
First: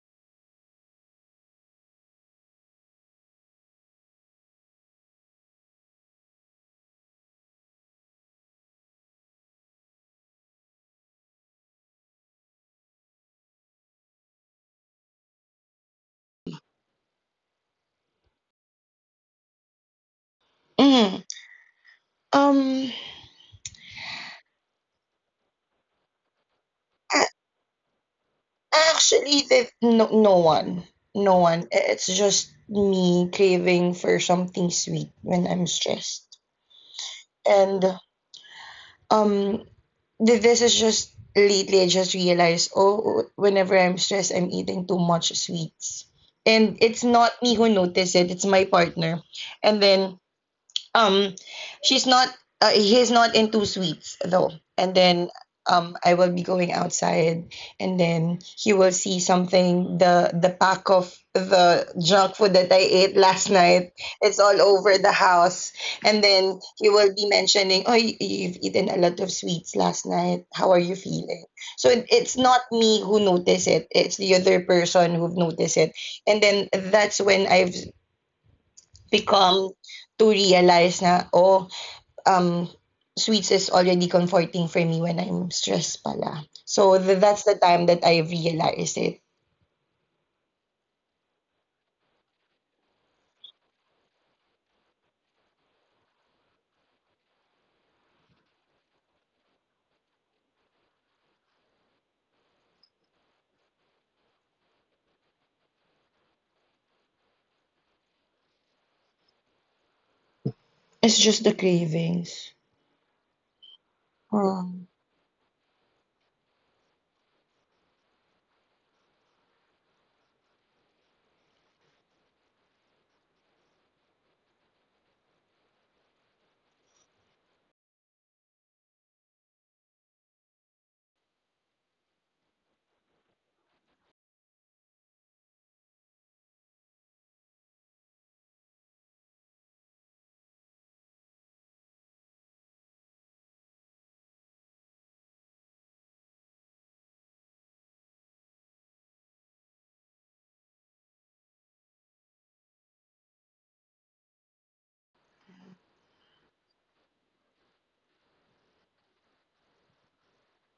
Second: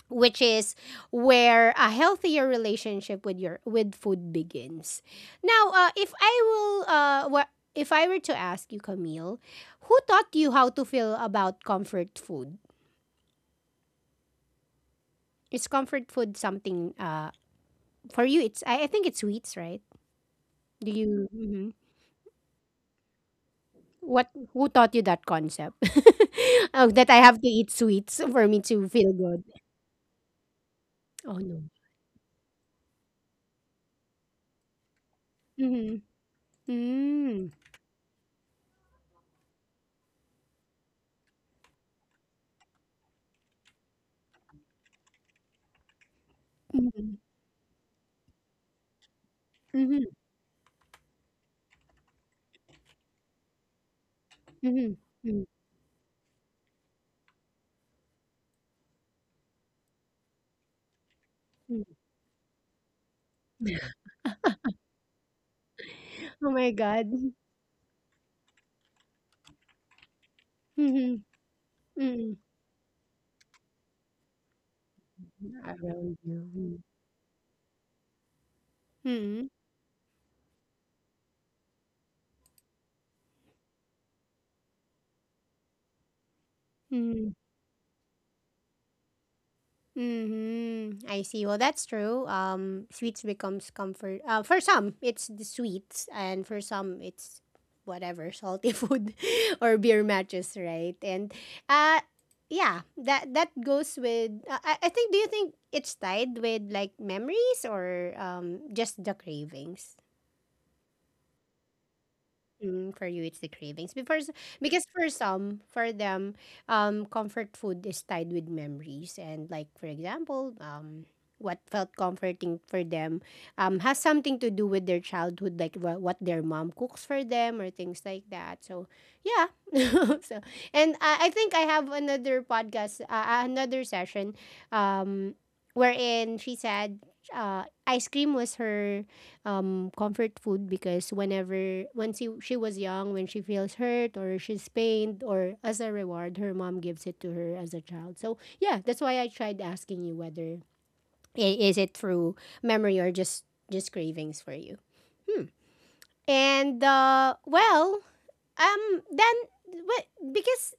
S1: which is where a healthier relationship with your with food begins. Now, if I were to ask you, Camille, who taught you how to feel about comfort food? Is comfort food something, for you? It's I think it's sweets, right? Do
S2: Mm.
S1: you mhm.
S2: Um,
S1: What? Who taught you that concept? *laughs* Oh, that I
S2: a-
S1: have to eat sweets for me to feel
S2: Actually,
S1: good.
S2: the no, no one, no
S1: Oh
S2: one.
S1: no.
S2: I- It's just me craving for something sweet when I'm
S1: Mm-hmm.
S2: stressed.
S1: Mm-hmm.
S2: and um this is just lately. I just realized, oh, whenever I'm stressed I'm eating too much sweets, and it's
S1: Mm-hmm.
S2: not me who noticed it, it's my partner. And then um, she's not. He's not into sweets though. And
S1: Mm-hmm.
S2: then
S1: Mm-hmm.
S2: I will be going outside, and then he will see something. The pack of the junk food that I ate last night. It's all over the house, and
S1: Oh
S2: then
S1: my
S2: he
S1: god.
S2: will be mentioning, "Oh, you've eaten a lot of sweets last night. How are you
S1: Mhm,
S2: feeling?" So it's
S1: mm.
S2: not me who notice it. It's the other person who've noticed it,
S1: Really
S2: and then
S1: do.
S2: that's when I've
S1: Mm.
S2: become to realize na, oh, um sweets is already comforting for me when I'm stressed pala. So
S1: Mm,
S2: that's the time that I realized it.
S1: mm, mhm. I see. Well, that's true. Sweets becomes comfort. For some, it's the sweets, and for some, it's whatever salty *laughs* food or beer matches, right? And uh, yeah, that goes with. I think. Do you think it's tied with like memories or just the cravings?
S2: It's just the cravings.
S1: Mm, for you, it's the cravings. Because
S2: Um,
S1: for some, for them, comfort food is tied with memories, and like for example, what felt comforting for them, has something to do with their childhood, like what their mom cooks for them or things like that. So yeah, *laughs* so and I think I have another podcast, another session, um, wherein she said, ice cream was her comfort food because she was young when she feels hurt or she's pained or as a reward her mom gives it to her as a child. So yeah, that's why I tried asking you whether is it through memory or just cravings for you. Hmm. And well then what because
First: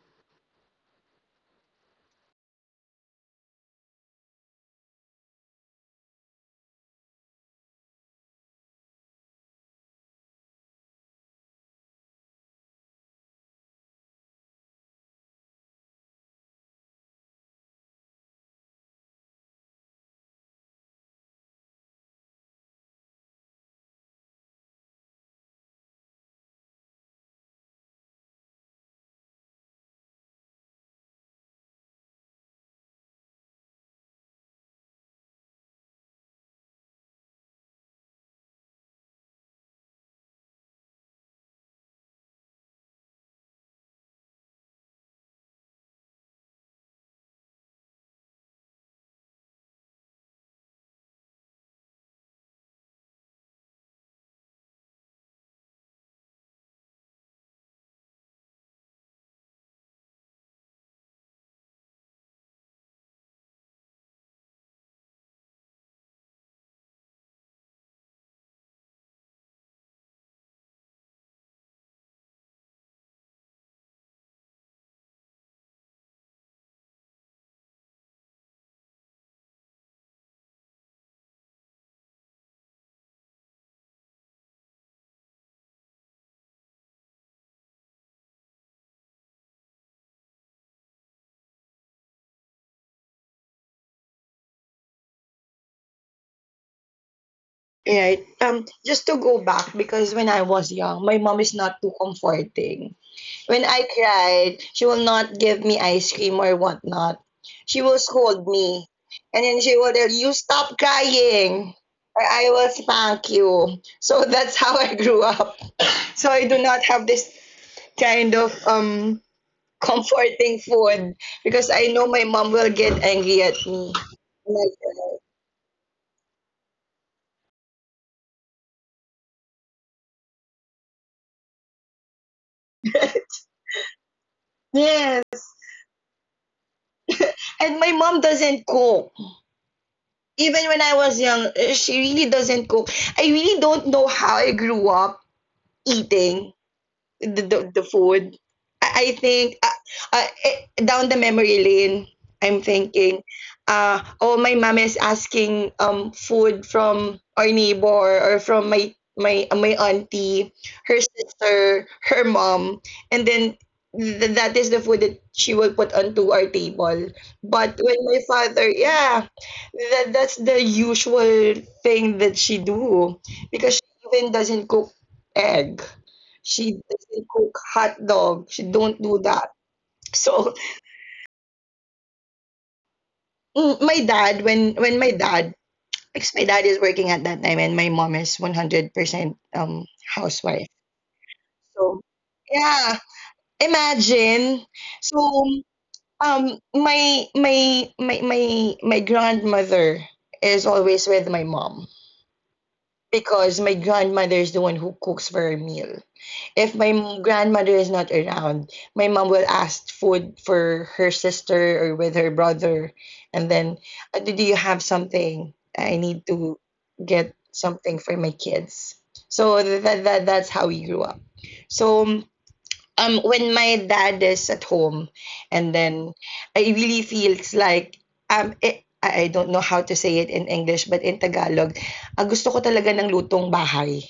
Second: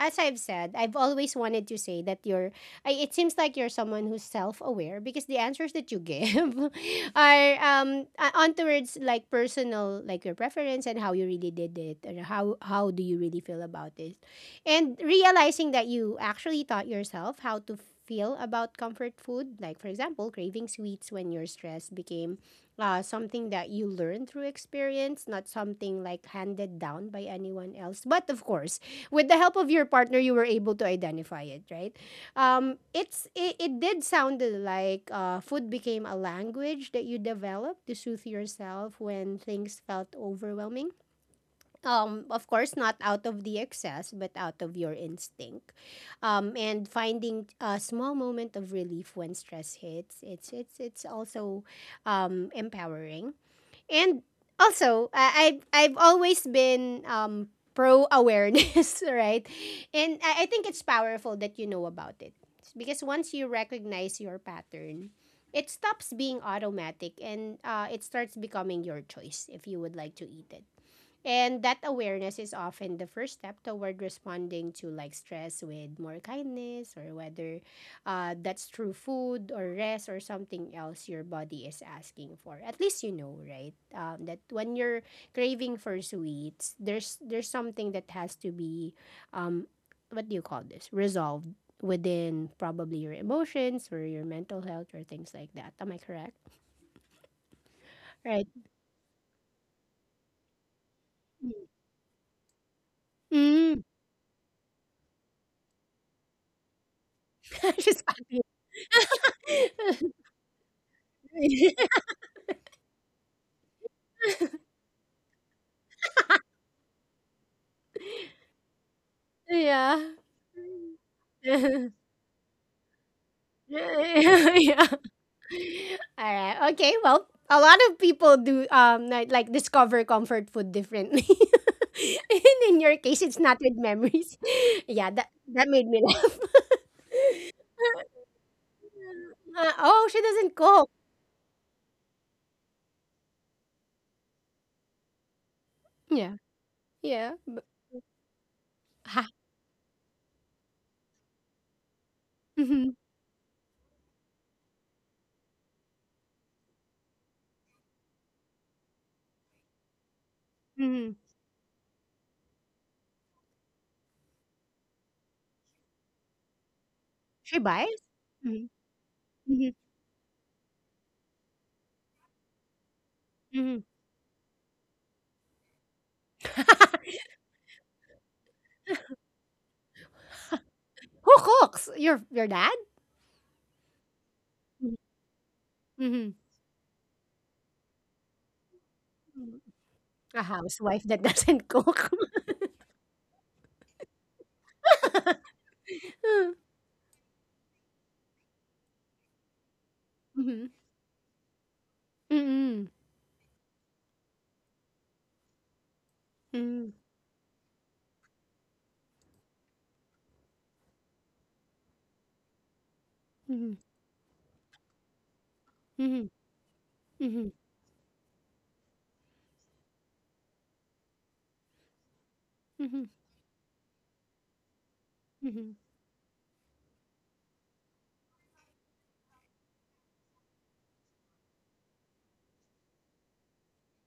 S1: as I've said, I've always wanted to say that you're. I, it seems like you're someone who's self-aware because the answers that you give *laughs* are on towards like personal, like your preference and how you really did it, or how do you really feel about it, and realizing that you actually taught yourself how to feel about comfort food, like for example, craving sweets when you're stressed became something that you learned through experience, not something like handed down by anyone else. But of course, with the help of your partner, you were able to identify it, right? It's it did sound like food became a language that you developed to soothe yourself when things felt overwhelming. Of course, not out of the excess, but out of your instinct, and finding a small moment of relief when stress hits. It's also empowering. And also, I've always been pro awareness, *laughs* right? And I think it's powerful that you know about it. Because once you recognize your pattern, it stops being automatic and it starts becoming your choice if you would like to eat it. And that awareness is often the first step toward responding to like stress with more kindness or whether that's through food or rest or something else your body is asking for. At least you know, right? That when you're craving for sweets, there's something that has to be um, what do you call this? Resolved within probably your emotions or your mental health or things like that. Am I correct?
S2: right.
S1: Right.
S2: Just to go back, because when I was young, my mom is not too comforting. When
S1: Mm.
S2: I cried, she will not give me ice cream or whatnot.
S1: *laughs*
S2: She will
S1: She's happy.
S2: scold me. And then she will tell you, stop crying.
S1: *laughs*
S2: Or I will spank you. So *laughs* that's how
S1: *laughs*
S2: I grew up. So I do not have this kind of
S1: Yeah.
S2: comforting food
S1: *laughs*
S2: because I
S1: Yeah.
S2: know my mom will get angry at me. Like,
S1: All right. Okay. Well, a lot of people do like discover comfort food differently. *laughs* And in your case, it's not with memories. *laughs* Yeah, that
S2: yes,
S1: that made me laugh. *laughs*
S2: and my mom doesn't cook.
S1: Oh, she doesn't
S2: Even when
S1: cook.
S2: I was young, eh, she really doesn't cook. I really don't know how I grew up
S1: Yeah.
S2: eating
S1: Yeah.
S2: the the,
S1: b-
S2: the food. I
S1: Ha.
S2: think down the memory lane, I'm
S1: Hmm.
S2: thinking, oh, my mom is asking food from our neighbor or from my auntie, her
S1: Hmm.
S2: sister, her mom, and then that is the food that she will put onto our table.
S1: She
S2: But when
S1: buys.
S2: my
S1: Hmm.
S2: father, yeah,
S1: Hmm.
S2: that that's the usual thing that she do because
S1: Hmm.
S2: she even doesn't cook egg. She
S1: *laughs*
S2: doesn't cook hot dog. She don't do that. So
S1: Who cooks? Your dad?
S2: mm, my dad, when
S1: Mm-hmm.
S2: my dad, because my dad is working at that time, and my mom is 100%
S1: Mm-hmm. A
S2: housewife.
S1: housewife that doesn't
S2: So
S1: cook.
S2: yeah, imagine. So
S1: *laughs*
S2: my grandmother is
S1: Mhm.
S2: always with my mom,
S1: Mm.
S2: because my grandmother is the one who cooks for a meal. If my
S1: Mm.
S2: grandmother is not around, my mom will ask food for her sister or with her brother, and then,
S1: Mhm.
S2: "Do you have something? I need
S1: Mhm.
S2: to get
S1: Mhm.
S2: something for my kids." So that that's how we grew up. So um,
S1: Mhm.
S2: um when my dad is at home and
S1: Mhm.
S2: then I really feels like I don't know how to say it in English but in Tagalog, ang gusto ko talaga ng lutong bahay.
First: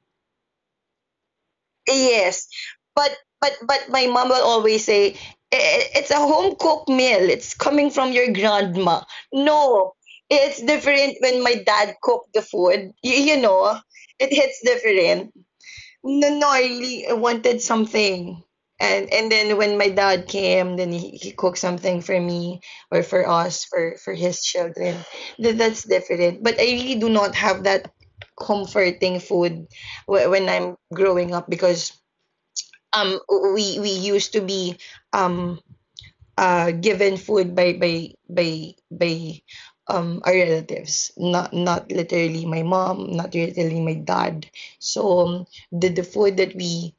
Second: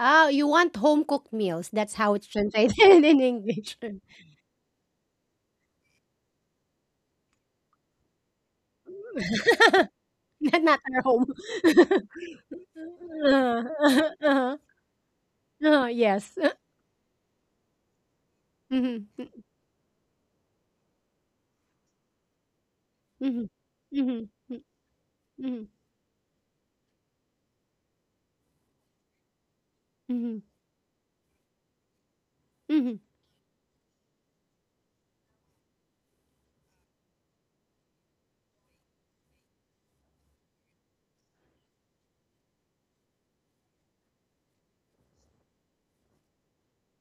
S1: Oh, you want home cooked meals. That's how it's
S2: Yes,
S1: translated *laughs*
S2: but
S1: in
S2: but
S1: English.
S2: but my mom will always say, "I- "it's a home cooked meal, it's coming from your grandma."
S1: *laughs*
S2: No,
S1: Not
S2: it's
S1: not our
S2: different
S1: home.
S2: when my
S1: *laughs*
S2: dad cooked the food. Y- you
S1: Uh,
S2: know, it
S1: uh-huh.
S2: hits different. No,
S1: Yes.
S2: no, I
S1: *laughs*
S2: really wanted something.
S1: Mhm.
S2: And then when my dad came, then he cooked something for me or for
S1: Mhm.
S2: us, for
S1: Mhm.
S2: his
S1: Mhm.
S2: children. That,
S1: Mhm.
S2: that's different. But I really do not have that comforting food
S1: Mhm.
S2: when I'm growing up because
S1: Mhm.
S2: um we used to be um given food by our relatives, not not literally my mom, not literally my dad. So the food that we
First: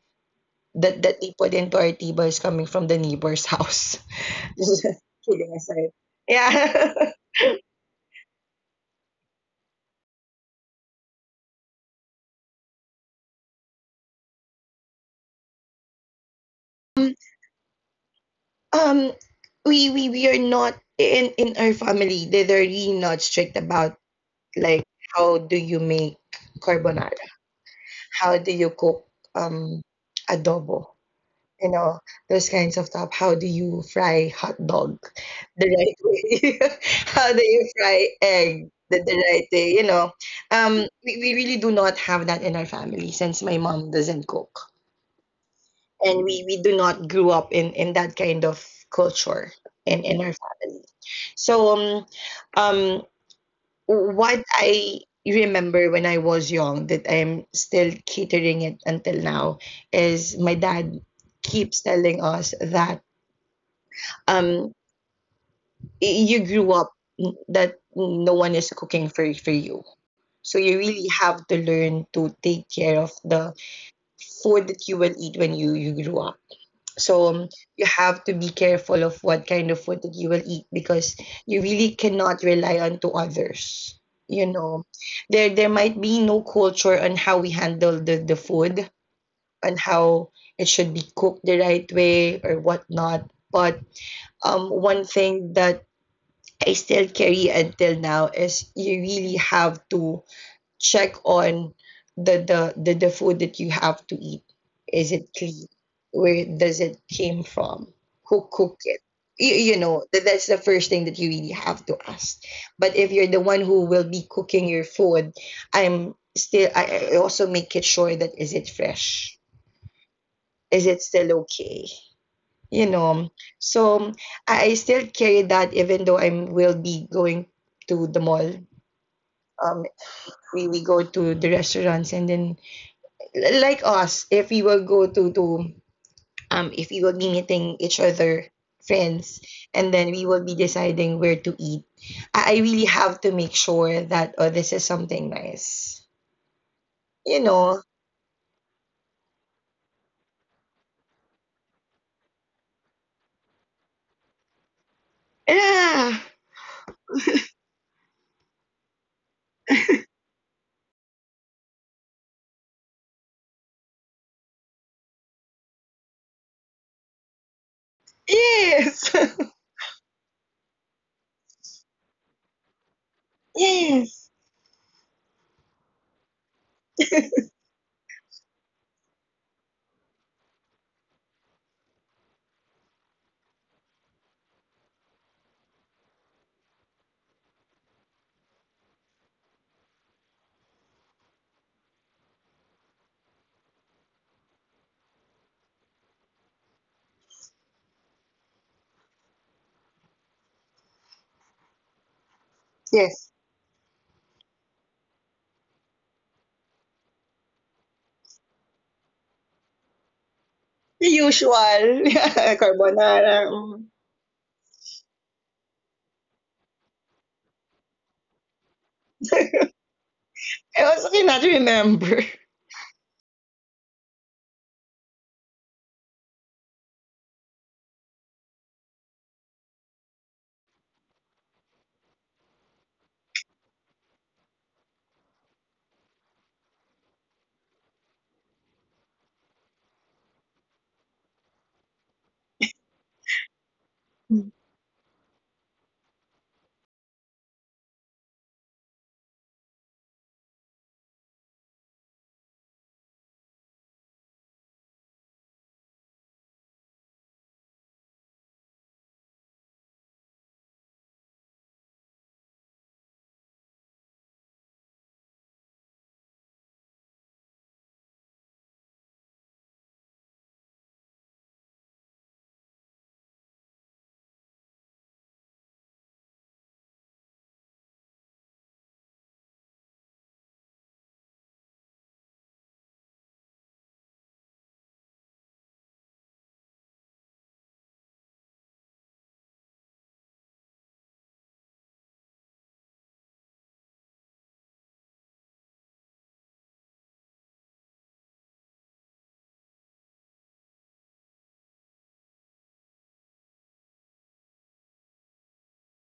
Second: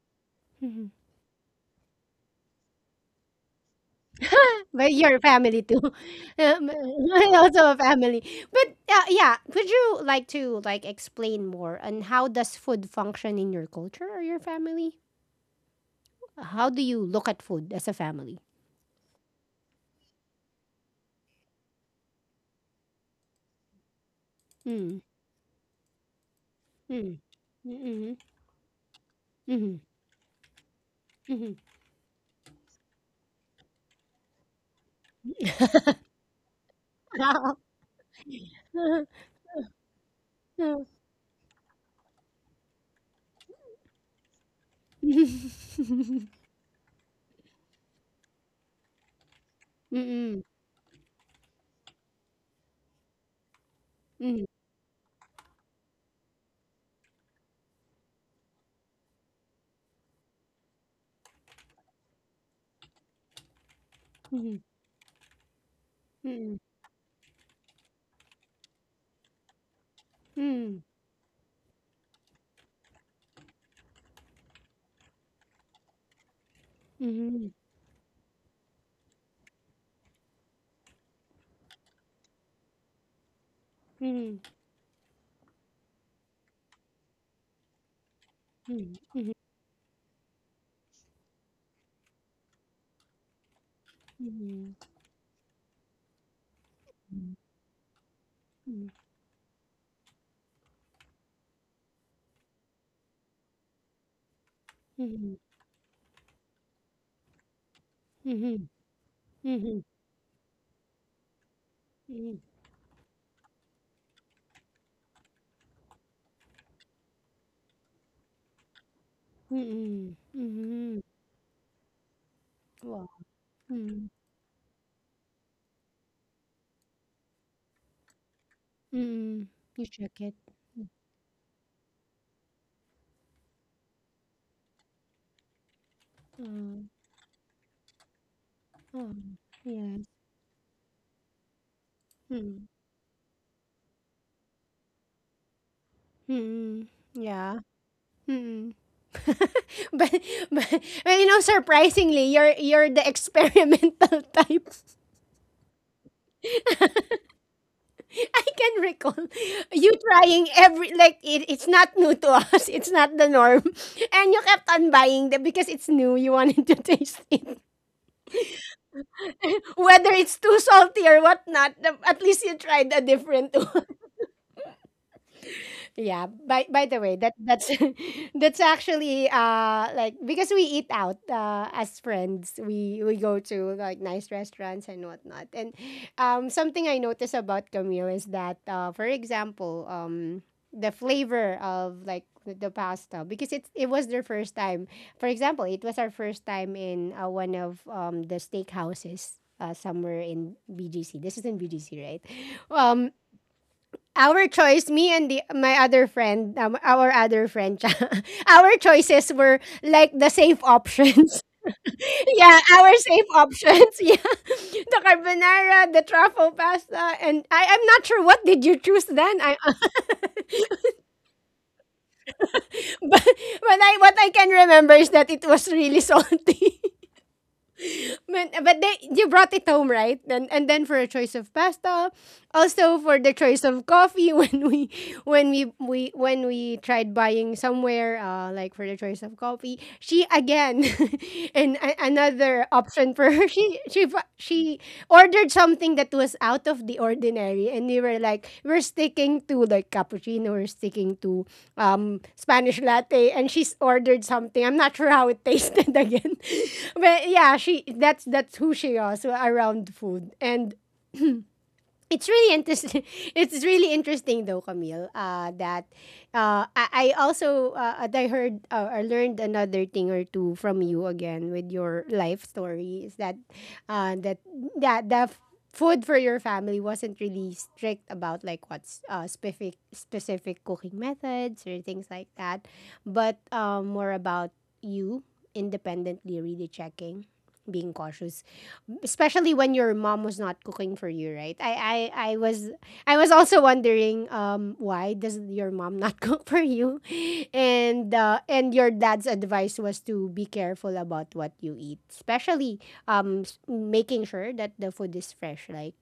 S1: Mhm.
S2: that that they put into our tea is coming from the neighbor's house. *laughs* Just
S1: But you're a
S2: kidding
S1: family too.
S2: aside.
S1: *laughs* Um,
S2: Yeah.
S1: *laughs* also a family. But yeah, would you like to like explain more on how does food function in your culture or your family? How do
S2: *laughs*
S1: you
S2: um,
S1: look at food as a family?
S2: um, we are not in in our family. They they're really not strict about like,
S1: Mm.
S2: how do you make carbonara?
S1: Mm. Mm-hmm.
S2: How do you cook
S1: Mm-hmm.
S2: um adobo?
S1: Mm-hmm.
S2: You know, those kinds of stuff. How do you fry hot dog the right way? *laughs* How do you fry egg the right way? You know,
S1: *laughs*
S2: we really do not have that in our family since my mom doesn't cook. And we do not grew up in that kind of culture in our
S1: Mm-hmm.
S2: family. So um,
S1: Mm-hmm.
S2: what I remember when I was young that I'm still catering it until now is my dad keeps telling us that
S1: Mm-hmm.
S2: um you
S1: Mm-hmm.
S2: grew up that no one is cooking for you, so you really have to learn to take care of the food that you will eat when you grew up. So
S1: Mm-hmm. Mm-hmm.
S2: you have to be careful of what kind of food that you will eat because you really cannot rely on to others,
S1: Mm-hmm.
S2: you know. There might be no culture on how we handle the food, on how it should be cooked the right way or whatnot, but one thing that I still carry until now is you really have to check on the food that you have to eat. Is
S1: Mm-hmm.
S2: it
S1: Mm-hmm.
S2: clean? Where does it came from? Who
S1: Mm-hmm.
S2: cooked it? You know, that that's the first thing that you really have to ask.
S1: Mm-hmm.
S2: But if you're the one who will be cooking your food, I'm still I also make it sure that, is it fresh?
S1: Mm,
S2: Is it
S1: mhm.
S2: still okay? You
S1: Wow.
S2: know, so
S1: Mm,
S2: I still carry that even though I will be going to the mall,
S1: mm.
S2: um
S1: You check it.
S2: we go to the restaurants, and then l- like us, if we will go to if
S1: Mm,
S2: we will be meeting each other
S1: oh,
S2: friends, and
S1: yes.
S2: then we will be deciding where to eat, I
S1: Mm,
S2: really have to make sure that, oh, this is something nice,
S1: mm.
S2: you
S1: Yeah.
S2: know.
S1: Mm. *laughs* But, but but, you know, surprisingly, you're the experimental *laughs* type.
S2: Yeah,
S1: *laughs* I can recall you trying every like it's not new to us. It's not the norm, and you kept on buying them because it's new. You wanted to *laughs* taste it,
S2: yes. *laughs*
S1: whether it's too salty or whatnot. At least you tried a different *laughs* one.
S2: yes.
S1: Yeah. By the way, that's *laughs* that's actually like because we eat out as friends, we go to like nice restaurants and whatnot. And something I notice about Camille is that for example, the flavor of like the pasta because it was their first time. For example, it was our first time in one of the steakhouses. Somewhere in BGC. This is in BGC, right? Um.
S2: Yes.
S1: Our choice, me and the my other friend, our other friend, *laughs* our choices were like the safe
S2: The
S1: options.
S2: usual
S1: *laughs*
S2: *laughs*
S1: Yeah, our safe
S2: carbonara.
S1: options. *laughs* Yeah, the carbonara, the truffle pasta, and I'm not sure what did you choose then. I *laughs*
S2: It was something I do remember.
S1: but I what I can remember is that it was really salty. *laughs* But, they you brought it home, right, and then for a choice of pasta, also for the choice of coffee *laughs* when we tried buying somewhere like for the choice of coffee she again *laughs* and another option for her *laughs* she
S2: *laughs*
S1: she ordered something that was out of the ordinary, and we were like we're sticking to like cappuccino, we're sticking to Spanish latte, and she's ordered something. I'm not sure how it tasted. *laughs* Again, but yeah, she that's who she was around food. And it's really interesting. *laughs* It's really interesting though, Camille. That I also I heard or learned another thing or two from you again with your life story. Is that uh, that that the f- food for your family wasn't really strict about like what's specific cooking methods or things like that, but more about you independently really checking, being cautious especially when your mom was not cooking for you, right? I was also wondering why does your mom not *laughs* cook for you? And your dad's advice was to be careful about what you eat, especially making sure that the food is fresh, like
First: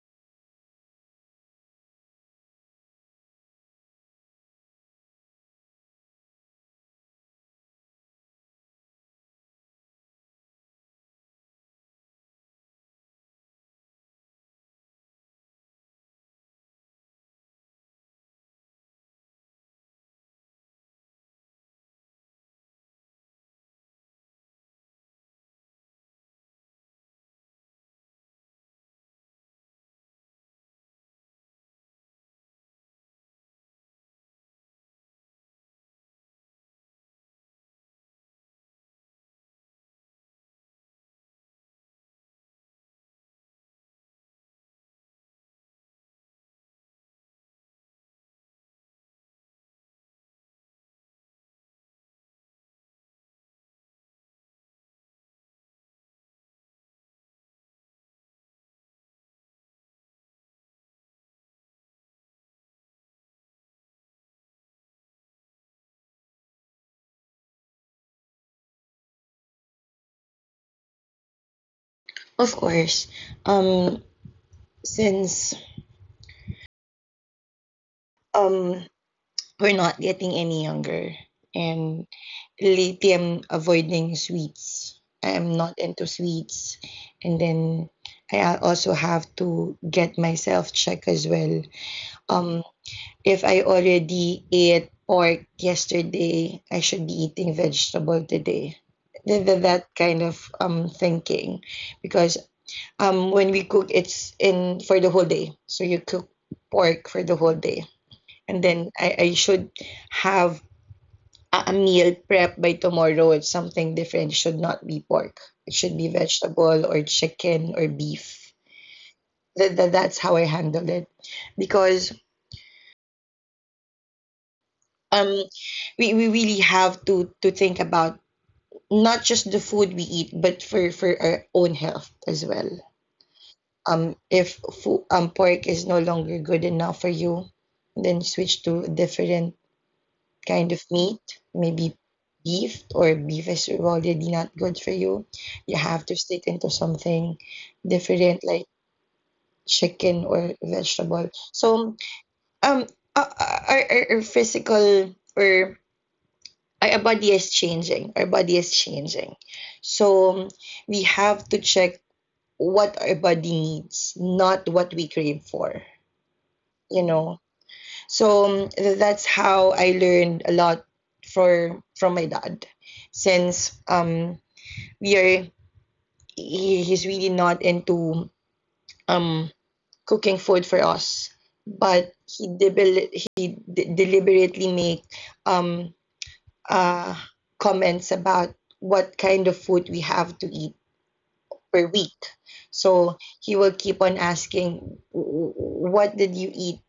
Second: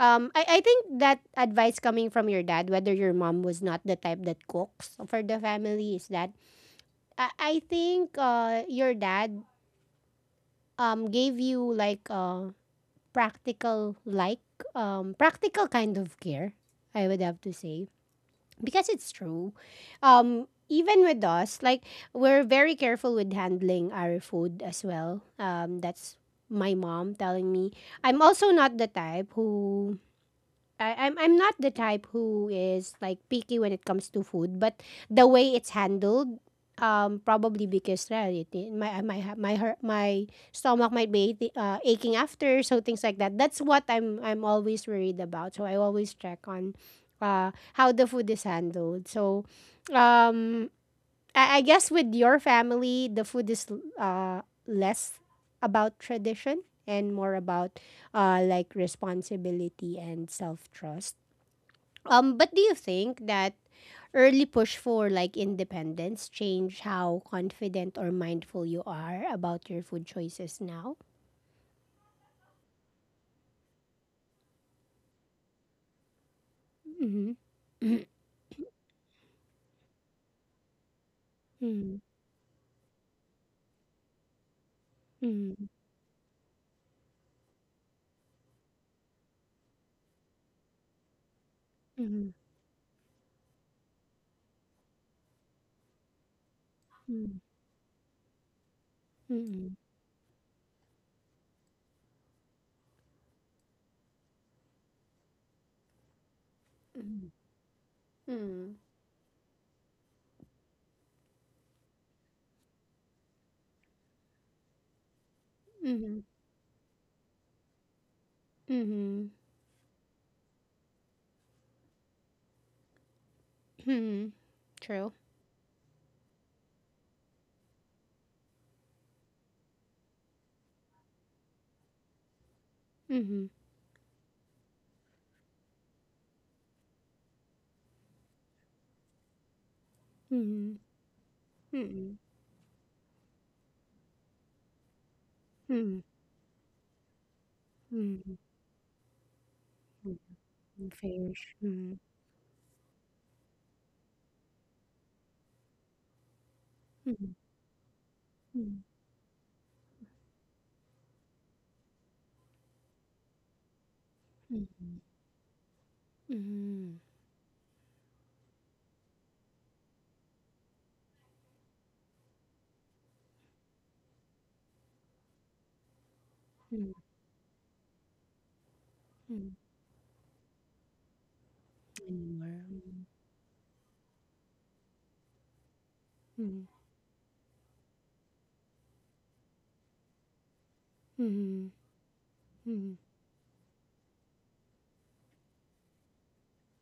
S1: I think that advice coming from your dad, whether your mom was not the type that cooks for the family, is that I think your dad gave you like practical like practical kind of care, I would have to say, because it's true. Even with us, like we're very careful with handling our food as well. That's my mom telling me. I'm also not the type who I'm not the type who is like picky when it comes to food, but the way it's handled, probably because, right, my my stomach might be aching after, so things like that. That's what I'm always worried about. So I always check on how the food is handled. So, um, I guess with your family, the food is less about tradition and more about like responsibility and self trust. But do you think that early push for like independence change how confident or mindful you are about your food choices now?
S2: Of course, um, since
S1: Mm-hmm.
S2: um we're not getting any younger,
S1: Mm-hmm.
S2: and lately I'm avoiding sweets. I am
S1: Mm-hmm.
S2: not into sweets, and then I also have to get myself checked as well.
S1: Mm-hmm.
S2: Um, if I already ate pork yesterday, I should be eating vegetable today.
S1: Mm-hmm.
S2: That kind of thinking, because um, when we cook, it's in for the whole day. So you cook pork for the whole day, and
S1: Mm-hmm.
S2: then I should have a meal prep by tomorrow. It's something different. It should not be pork. It should be vegetable or chicken or beef.
S1: Mm-hmm.
S2: That that's how I handle it, because
S1: Mm-hmm. True.
S2: um, we really have to think about not just the food we eat, but for our own health as well.
S1: Mm-hmm.
S2: If pork is no longer good enough for you, then switch to a different kind
S1: Mm-hmm.
S2: of meat. Maybe beef. Or beef is already not good for you, you
S1: Mhm,
S2: have to stick into something
S1: mhm,
S2: different, like chicken or
S1: mhm,
S2: vegetable.
S1: fish, mhm,
S2: So um our, our physical or our
S1: mhm,
S2: body is changing. our body is
S1: mhm,
S2: changing so we have to check what our body needs, not what
S1: mhm,
S2: we crave for,
S1: mhm,
S2: you know. So that's how I learned a lot for from my dad, since we are, he,
S1: mhm,
S2: he's really not into um
S1: mhm,
S2: cooking food for us, but he
S1: anymore, mhm,
S2: debel he d- deliberately make um
S1: mhm,
S2: uh comments about what kind of food we have to eat
S1: mhm,
S2: per week.
S1: mhm,
S2: So he will keep on asking, What did you eat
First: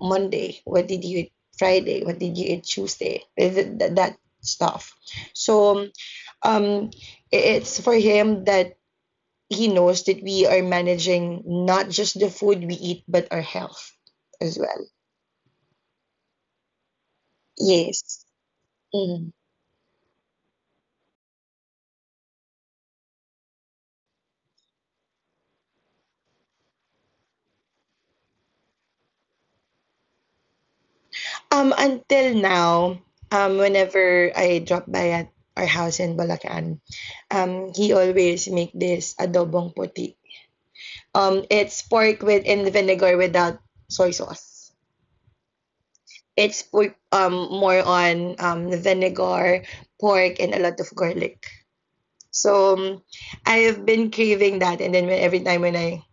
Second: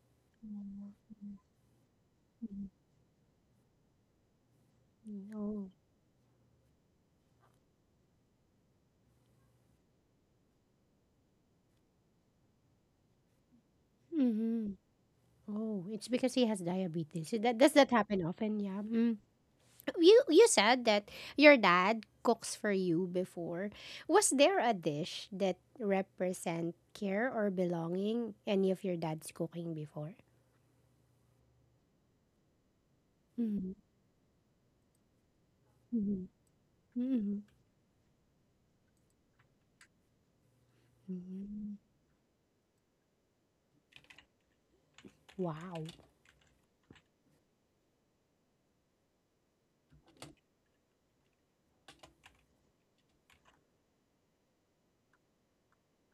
S2: Monday? What did
S1: mhm,
S2: you eat Friday? What did you
S1: mhm,
S2: eat
S1: mhm,
S2: Tuesday? Eh, that stuff.
S1: Oh,
S2: So um, it's for him that he knows that we are managing not just the food we eat, but our health as
S1: mhm.
S2: well.
S1: Oh, it's because he has diabetes. So that does that
S2: Yes.
S1: happen often? Yeah. Mm.
S2: Mm.
S1: You said that your dad cooks for you before. Was there a dish that represent care or belonging? Any of your dad's cooking before?
S2: Until now,
S1: Mm-hmm.
S2: whenever I drop by at our house in Balacan,
S1: Mm-hmm.
S2: he always make this adobong puti.
S1: อืม
S2: It's pork with in vinegar without soy sauce.
S1: ว้าว
S2: It's more on vinegar, pork, and a lot of garlic. So I've been craving that, and then when, every time when I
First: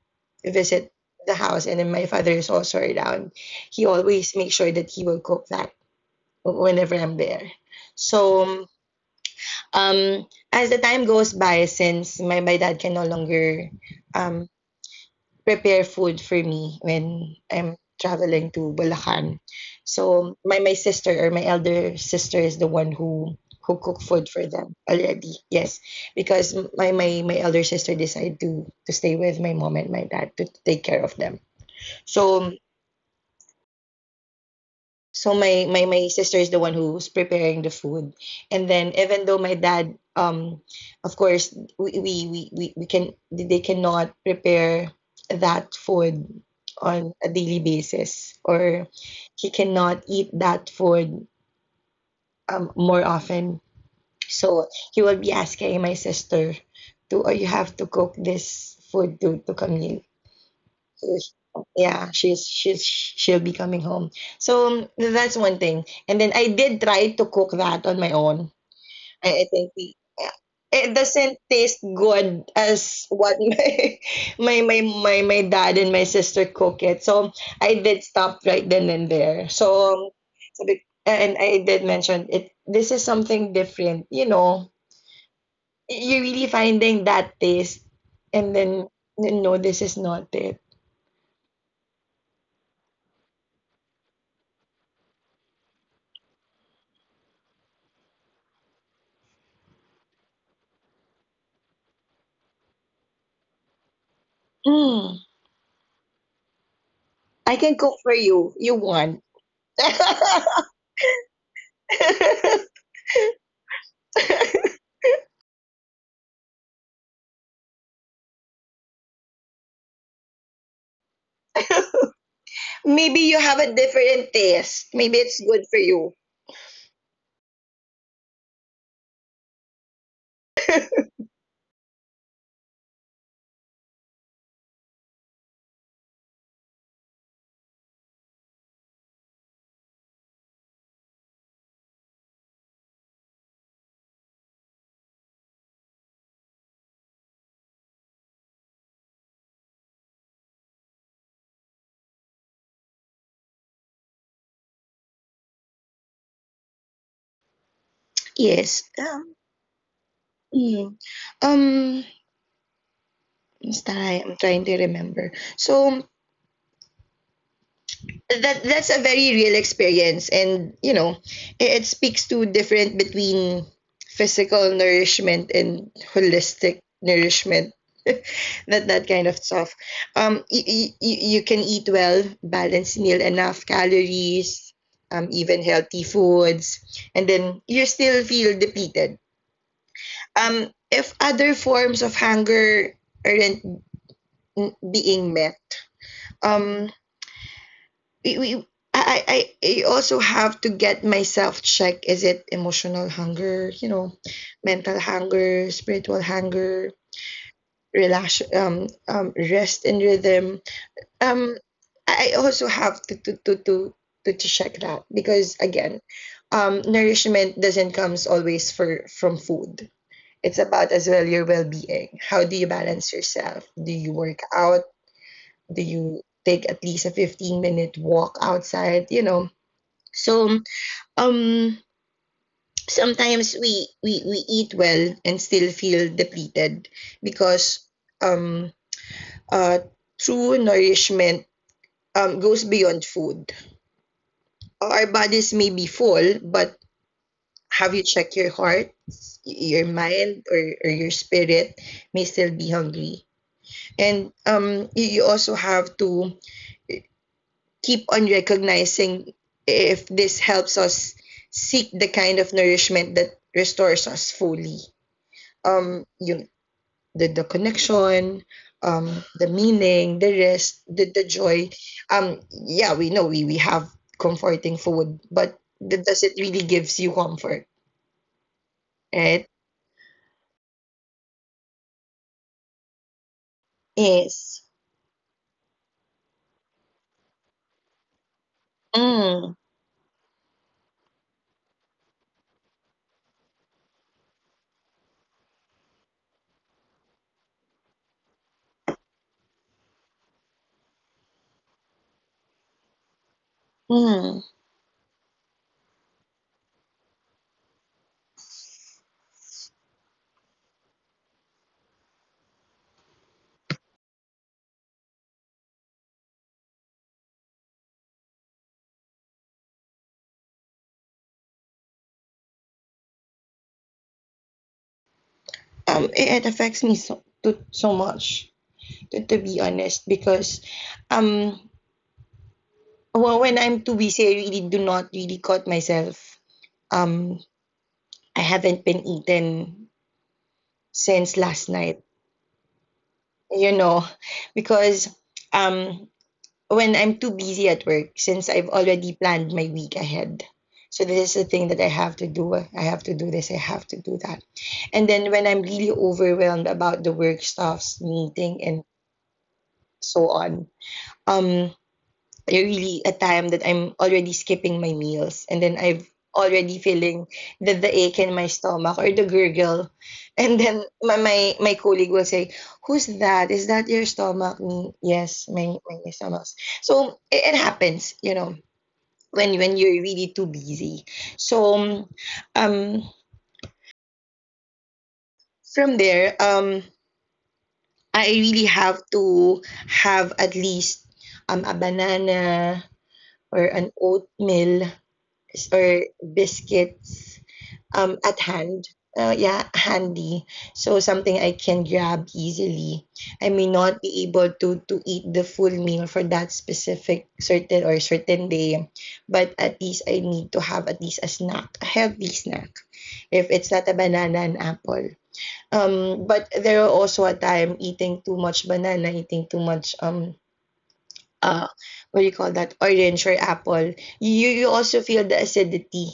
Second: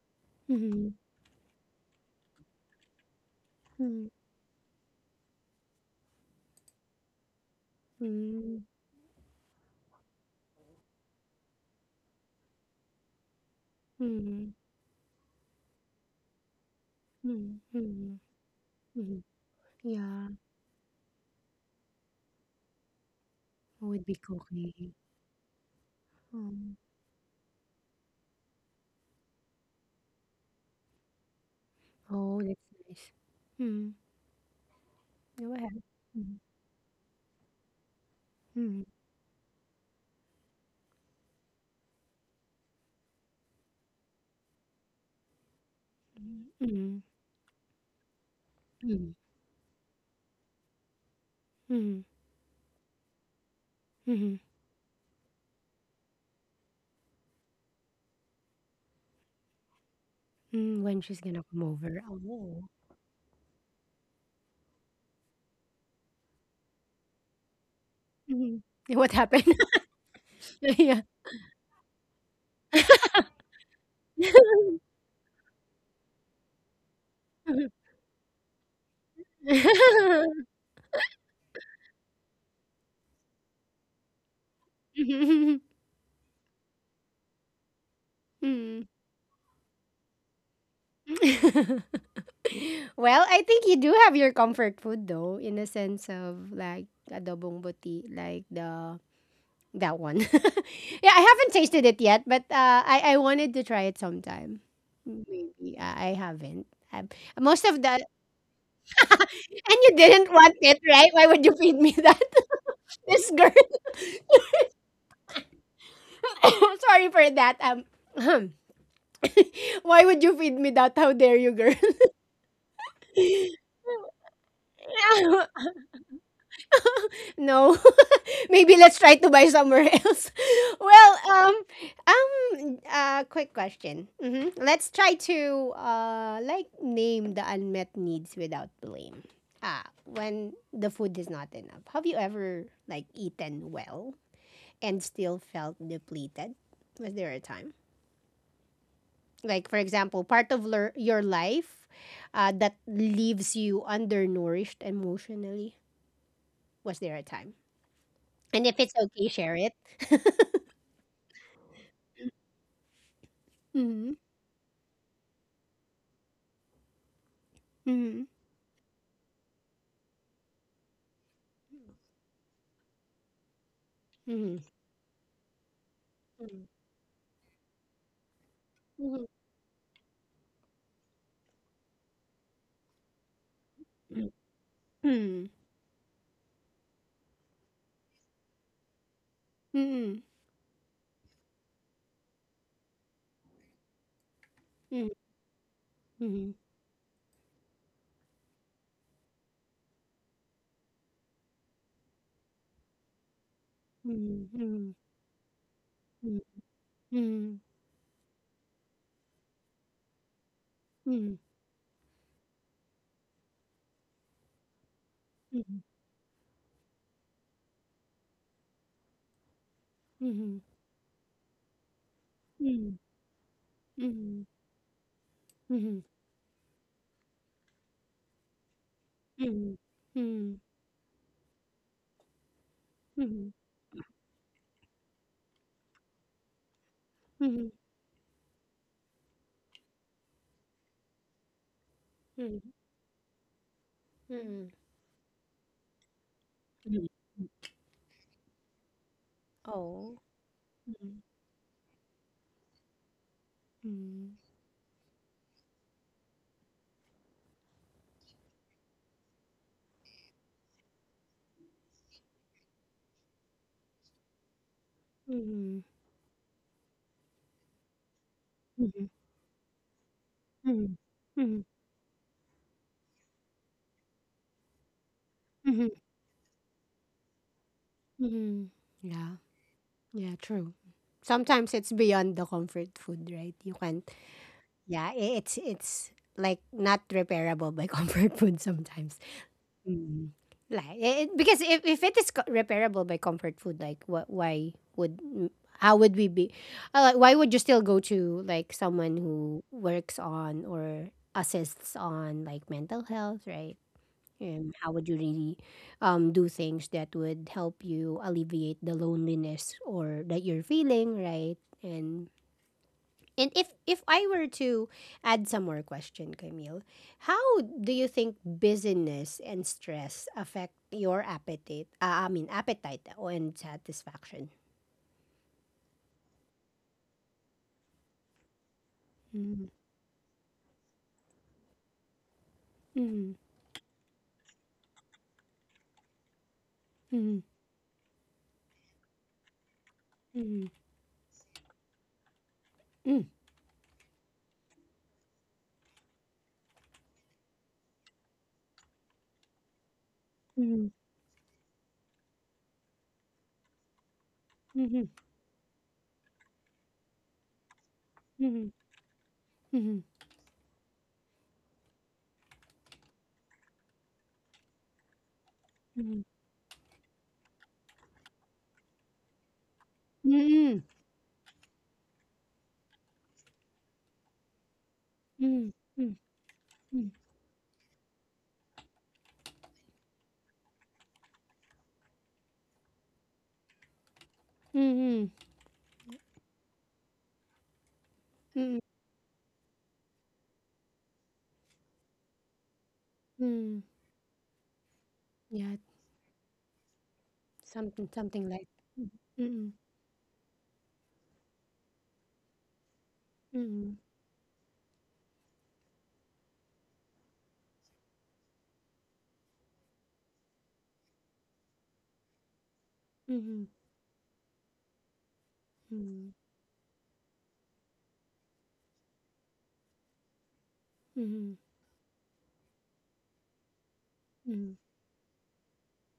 S1: อือฮึ
S2: visit the house, and then my father is also around, he
S1: Mm,
S2: always makes sure that he will cook that whenever I'm there. So
S1: mm,
S2: um, as the time goes by, since my dad can no longer um
S1: mm,
S2: prepare food for me
S1: mm,
S2: when
S1: mm,
S2: I'm
S1: mhm. Mhm,
S2: traveling to
S1: mhm, mhm.
S2: Bulacan.
S1: Yeah,
S2: So my sister or my elder sister is the one who
S1: I would
S2: cook
S1: be
S2: food for them
S1: cooking.
S2: already. Yes, because
S1: Um,
S2: my elder sister decided to stay with my mom and my dad to take care of them.
S1: oh,
S2: So
S1: that's nice. Mm,
S2: so
S1: go
S2: my
S1: ahead.
S2: my my sister
S1: Mm,
S2: is the one who's preparing the food, and
S1: mm,
S2: then even though my dad, of course, we can they cannot prepare that food
S1: mm,
S2: on a daily basis,
S1: mm,
S2: or
S1: mm,
S2: he cannot eat that food
S1: mm,
S2: more often.
S1: mhm,
S2: So he will be asking my sister or you have to cook this food to Camille.
S1: mm, when she's
S2: Yes.
S1: gonna come over.
S2: Yeah,
S1: Oh.
S2: she'll be coming home. So that's one thing. And then I did try to cook that on my own.
S1: Mhm. What happened?
S2: I think
S1: *laughs*
S2: yeah, it
S1: Yeah.
S2: doesn't taste good as what *laughs* my dad and my sister cook it. So I
S1: *laughs*
S2: did stop right then and there. So,
S1: *laughs*
S2: so be- and I did mention it. This is something different. You know,
S1: Mhm.
S2: you're really finding that taste, and
S1: Mhm.
S2: then no, this is not it.
S1: *laughs* Well, I think you do have your comfort food though, in a sense of like adobong buti, like the that one. *laughs* Yeah, I haven't tasted it yet, but I wanted to try it sometime.
S2: Mm.
S1: Maybe I haven't. Um,
S2: I
S1: most
S2: can
S1: of
S2: cook
S1: the
S2: for you. You want.
S1: and you didn't want
S2: *laughs*
S1: it, right? Why would you feed me that? *laughs* This girl. *coughs* Sorry for that. *clears throat* Why would you feed me that? How dare you, girl?
S2: Maybe you have a different taste. Maybe it's good
S1: *laughs*
S2: for you.
S1: No. *laughs* Maybe let's try to buy somewhere else. *laughs* Well, um, quick question. Hmm. Let's try to like name the unmet needs without blame. Ah, when the food is not enough. Have you ever like eaten well and still felt depleted? Was there a time? Like for example, part of your life that leaves you undernourished emotionally. Was there a time? And if
S2: Yes.
S1: it's okay, share it. *laughs*
S2: Mm, um, basta,
S1: Mm-hmm.
S2: I'm trying to remember. So, that's a very real experience, and it speaks to different between
S1: Mhm.
S2: physical nourishment and holistic nourishment *laughs* that
S1: Mhm.
S2: kind of stuff. Um you, you, you can eat well balanced meal, enough
S1: Mhm.
S2: calories,
S1: Hmm.
S2: even healthy foods, and then you still feel depleted
S1: Hmm.
S2: if other forms of hunger aren't
S1: Mm.
S2: being met. Um we, we I, I I also have to get myself checked. Is it emotional hunger,
S1: Mm. Mhm.
S2: mental hunger, spiritual hunger,
S1: Mhm.
S2: relax rest and rhythm.
S1: Mhm.
S2: Um I also have to check that, because
S1: Mhm.
S2: again, nourishment doesn't comes always for from food.
S1: Mhm.
S2: It's about as well your well being. How do you
S1: Mhm.
S2: balance yourself? Do you work
S1: Mhm.
S2: out?
S1: Mhm.
S2: Do
S1: Mhm.
S2: you take at least a 15-minute walk outside?
S1: Mhm.
S2: So um
S1: Mhm.
S2: sometimes we eat well and still feel depleted,
S1: Mhm. Mhm. Mhm. Mhm.
S2: because um uh true nourishment goes
S1: Mhm.
S2: beyond food.
S1: Mhm.
S2: Our bodies may be full, but
S1: Mhm.
S2: have you checked your heart, your
S1: Oh.
S2: mind or your
S1: Mhm.
S2: spirit may still be hungry. And
S1: Mhm.
S2: you also have to keep on recognizing if this helps us seek the kind of nourishment that restores us fully.
S1: Mhm.
S2: um you the connection, um
S1: Mhm.
S2: the meaning, the rest,
S1: Mhm.
S2: the
S1: Mhm.
S2: joy. Yeah, we know, we have comforting food, but
S1: Mhm.
S2: does it really gives you comfort?
S1: Mhm. Yeah.
S2: Right?
S1: Yeah, true. Sometimes it's beyond the comfort food, right? You can't.
S2: Yes.
S1: Yeah, it's like not repairable by *laughs* comfort food sometimes.
S2: Mm,
S1: Mm. Like, because if it is repairable by comfort food, like what? Why would? How would we be? Why would you still go to like someone who works on or assists on like mental health, right?
S2: mm.
S1: And how would you really do things that would help you alleviate the loneliness or that you're feeling, right? And if I were to add some more question, Camille, how do you think busyness and stress affect your appetite? I mean, appetite and satisfaction.
S2: It affects me so much, to be
S1: Mhm.
S2: honest, because um
S1: Mhm.
S2: well, when I'm too busy, I really do not really caught myself.
S1: Mhm.
S2: um I haven't been eaten
S1: Mhm.
S2: since last night
S1: Mhm.
S2: you know, because um when I'm too busy at work, since I've already planned my week ahead. So this is the thing that I have to do. I have to do this, I have to do that. And then when I'm really overwhelmed about the work stuffs, meeting
S1: Mhm.
S2: and
S1: Mhm.
S2: so on, um really a time that I'm already skipping my meals, and then I've
S1: Mhm.
S2: already feeling the ache in my stomach or the gurgle. And
S1: Mhm.
S2: then my colleague will say, who's that? Is that your stomach? Me,
S1: Mhm.
S2: yes,
S1: Mhm.
S2: my,
S1: Mhm.
S2: my
S1: Mhm.
S2: stomach. So it happens, when you're really too busy. So um
S1: Mhm. Mhm.
S2: from there, I really
S1: Mhm.
S2: have to have at least a banana or
S1: Mhm.
S2: an oatmeal
S1: Yeah,
S2: or biscuits um, at
S1: something like.
S2: hand. Yeah,
S1: Mhm.
S2: handy. So something I can grab easily. I may
S1: Mhm.
S2: not be able to eat the full meal for that specific certain or certain day, but at least I need to have at least a snack, a healthy snack.
S1: Mhm.
S2: If
S1: Mhm.
S2: it's not a banana and apple. Um,
S1: Mhm.
S2: but there are also a time eating too much banana, eating too much
S1: Mhm.
S2: uh what do you call that, orange or apple. You
S1: Mhm.
S2: also feel the acidity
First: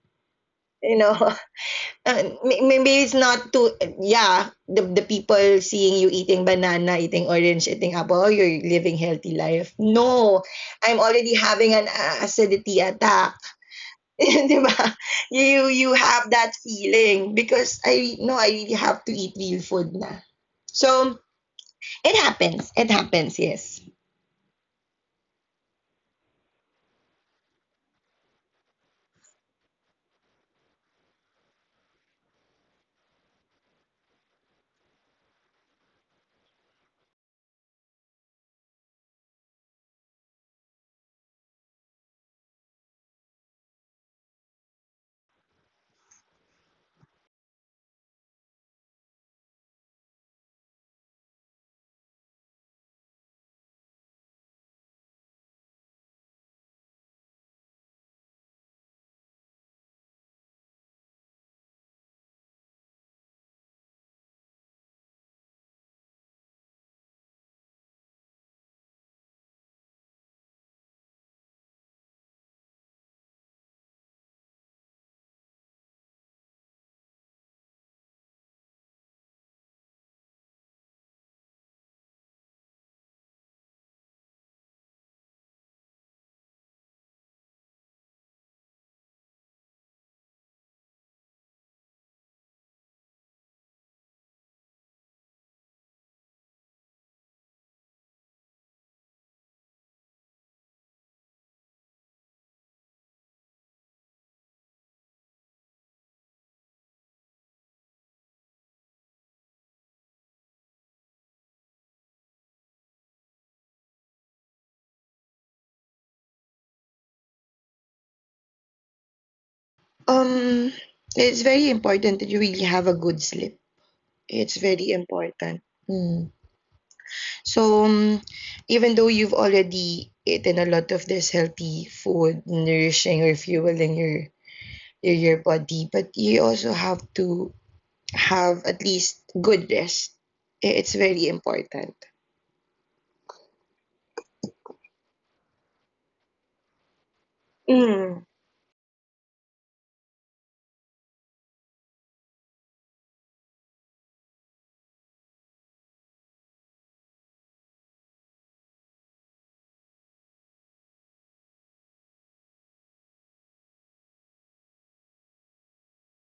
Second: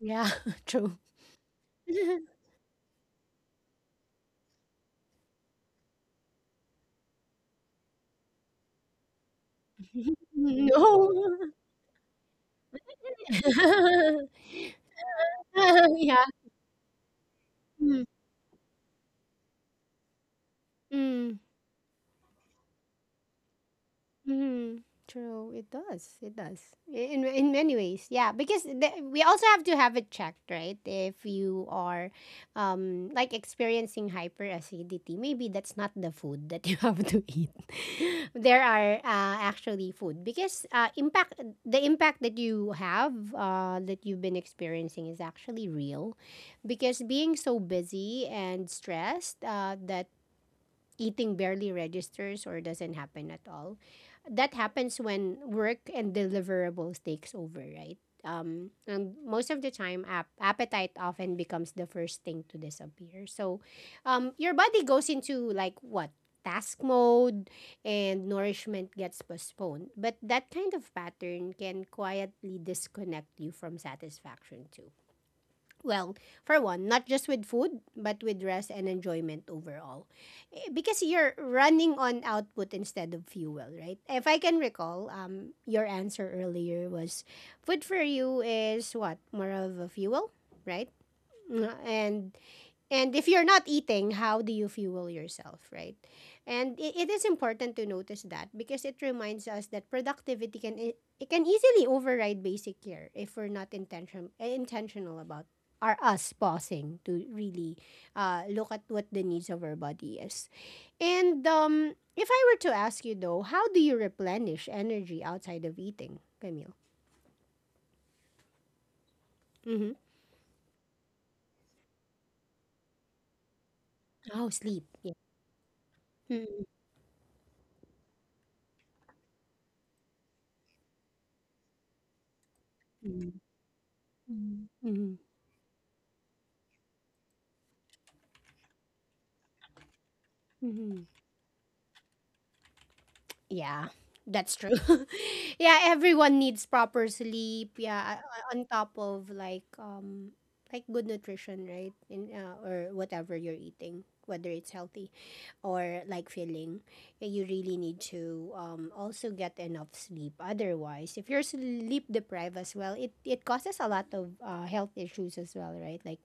S1: Yeah, *laughs*
S2: you
S1: true.
S2: know *laughs* uh,
S1: *laughs*
S2: maybe it's not too yeah, the people seeing you eating banana, eating orange, eating apple, oh, you're living healthy life,
S1: *laughs*
S2: no, I'm already
S1: No.
S2: having an acidity attack *laughs*
S1: *laughs*
S2: Di ba? You
S1: Yeah.
S2: have that feeling because
S1: Mm,
S2: I know I really have to eat real food na. So
S1: mm.
S2: it happens, it happens, yes.
S1: Mm, true. It does. It does. In many ways, yeah. Because we also have to have it checked, right? If you are, like experiencing hyperacidity, maybe that's not the food that you *laughs* have to eat. *laughs* There are actually food because impact that you have that you've been experiencing is actually real, because being so busy and stressed that eating barely registers or doesn't happen at all. That happens when work and deliverables takes over, right? And most of the time, appetite often becomes the first thing to disappear. So, your body goes into like what task mode, and nourishment gets postponed. But that kind of pattern can quietly disconnect you from satisfaction too. Well, for one, not just with food, but with rest and enjoyment overall. Because you're running on output instead of fuel, right? If I can recall, your answer earlier was food for you is what? More of a fuel, right? Mm. And if you're not eating, how do you fuel yourself, right? And it is important to notice that because it reminds us that productivity it can easily override basic care if we're not intentional about are us pausing to really look at what the needs of our body is. And if I were to ask you though, how do you replenish energy outside of eating, Camille? Mm-hmm.
S2: um it's very important that you really have a good sleep.
S1: Oh,
S2: It's
S1: sleep.
S2: very
S1: Yeah.
S2: important. Hmm.
S1: Mm-hmm.
S2: So, even though you've already eaten a lot of this healthy food, nourishing
S1: Mm.
S2: or fueling your your body, but you also have to have at least good rest. It's
S1: Mm-hmm.
S2: very important.
S1: Yeah, that's true. *laughs* Yeah, everyone needs proper sleep. Yeah,
S2: Mm,
S1: on top of like good nutrition, right? In or whatever you're eating, whether it's healthy or like filling, yeah, you really need to also get enough sleep. Otherwise, if you're sleep deprived as well, it causes a lot of health issues as well, right? Like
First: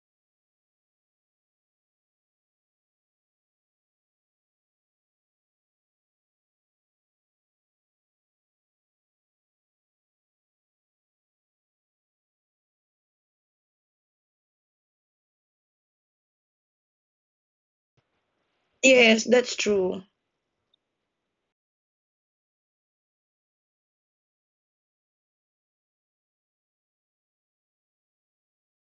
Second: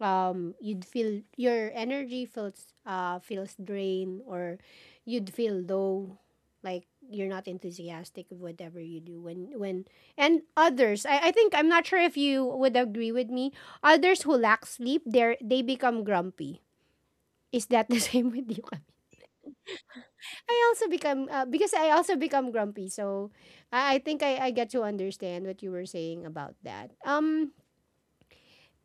S1: you'd feel your energy feels drained or you'd feel low, like you're not enthusiastic of whatever you do when and others, I think I'm not sure if you would agree with me, others who lack sleep they become grumpy. Is that the *laughs* same with you, Cami?
S2: yes, that's true.
S1: I also become because I also become grumpy. So I think I get to understand what you were saying about that.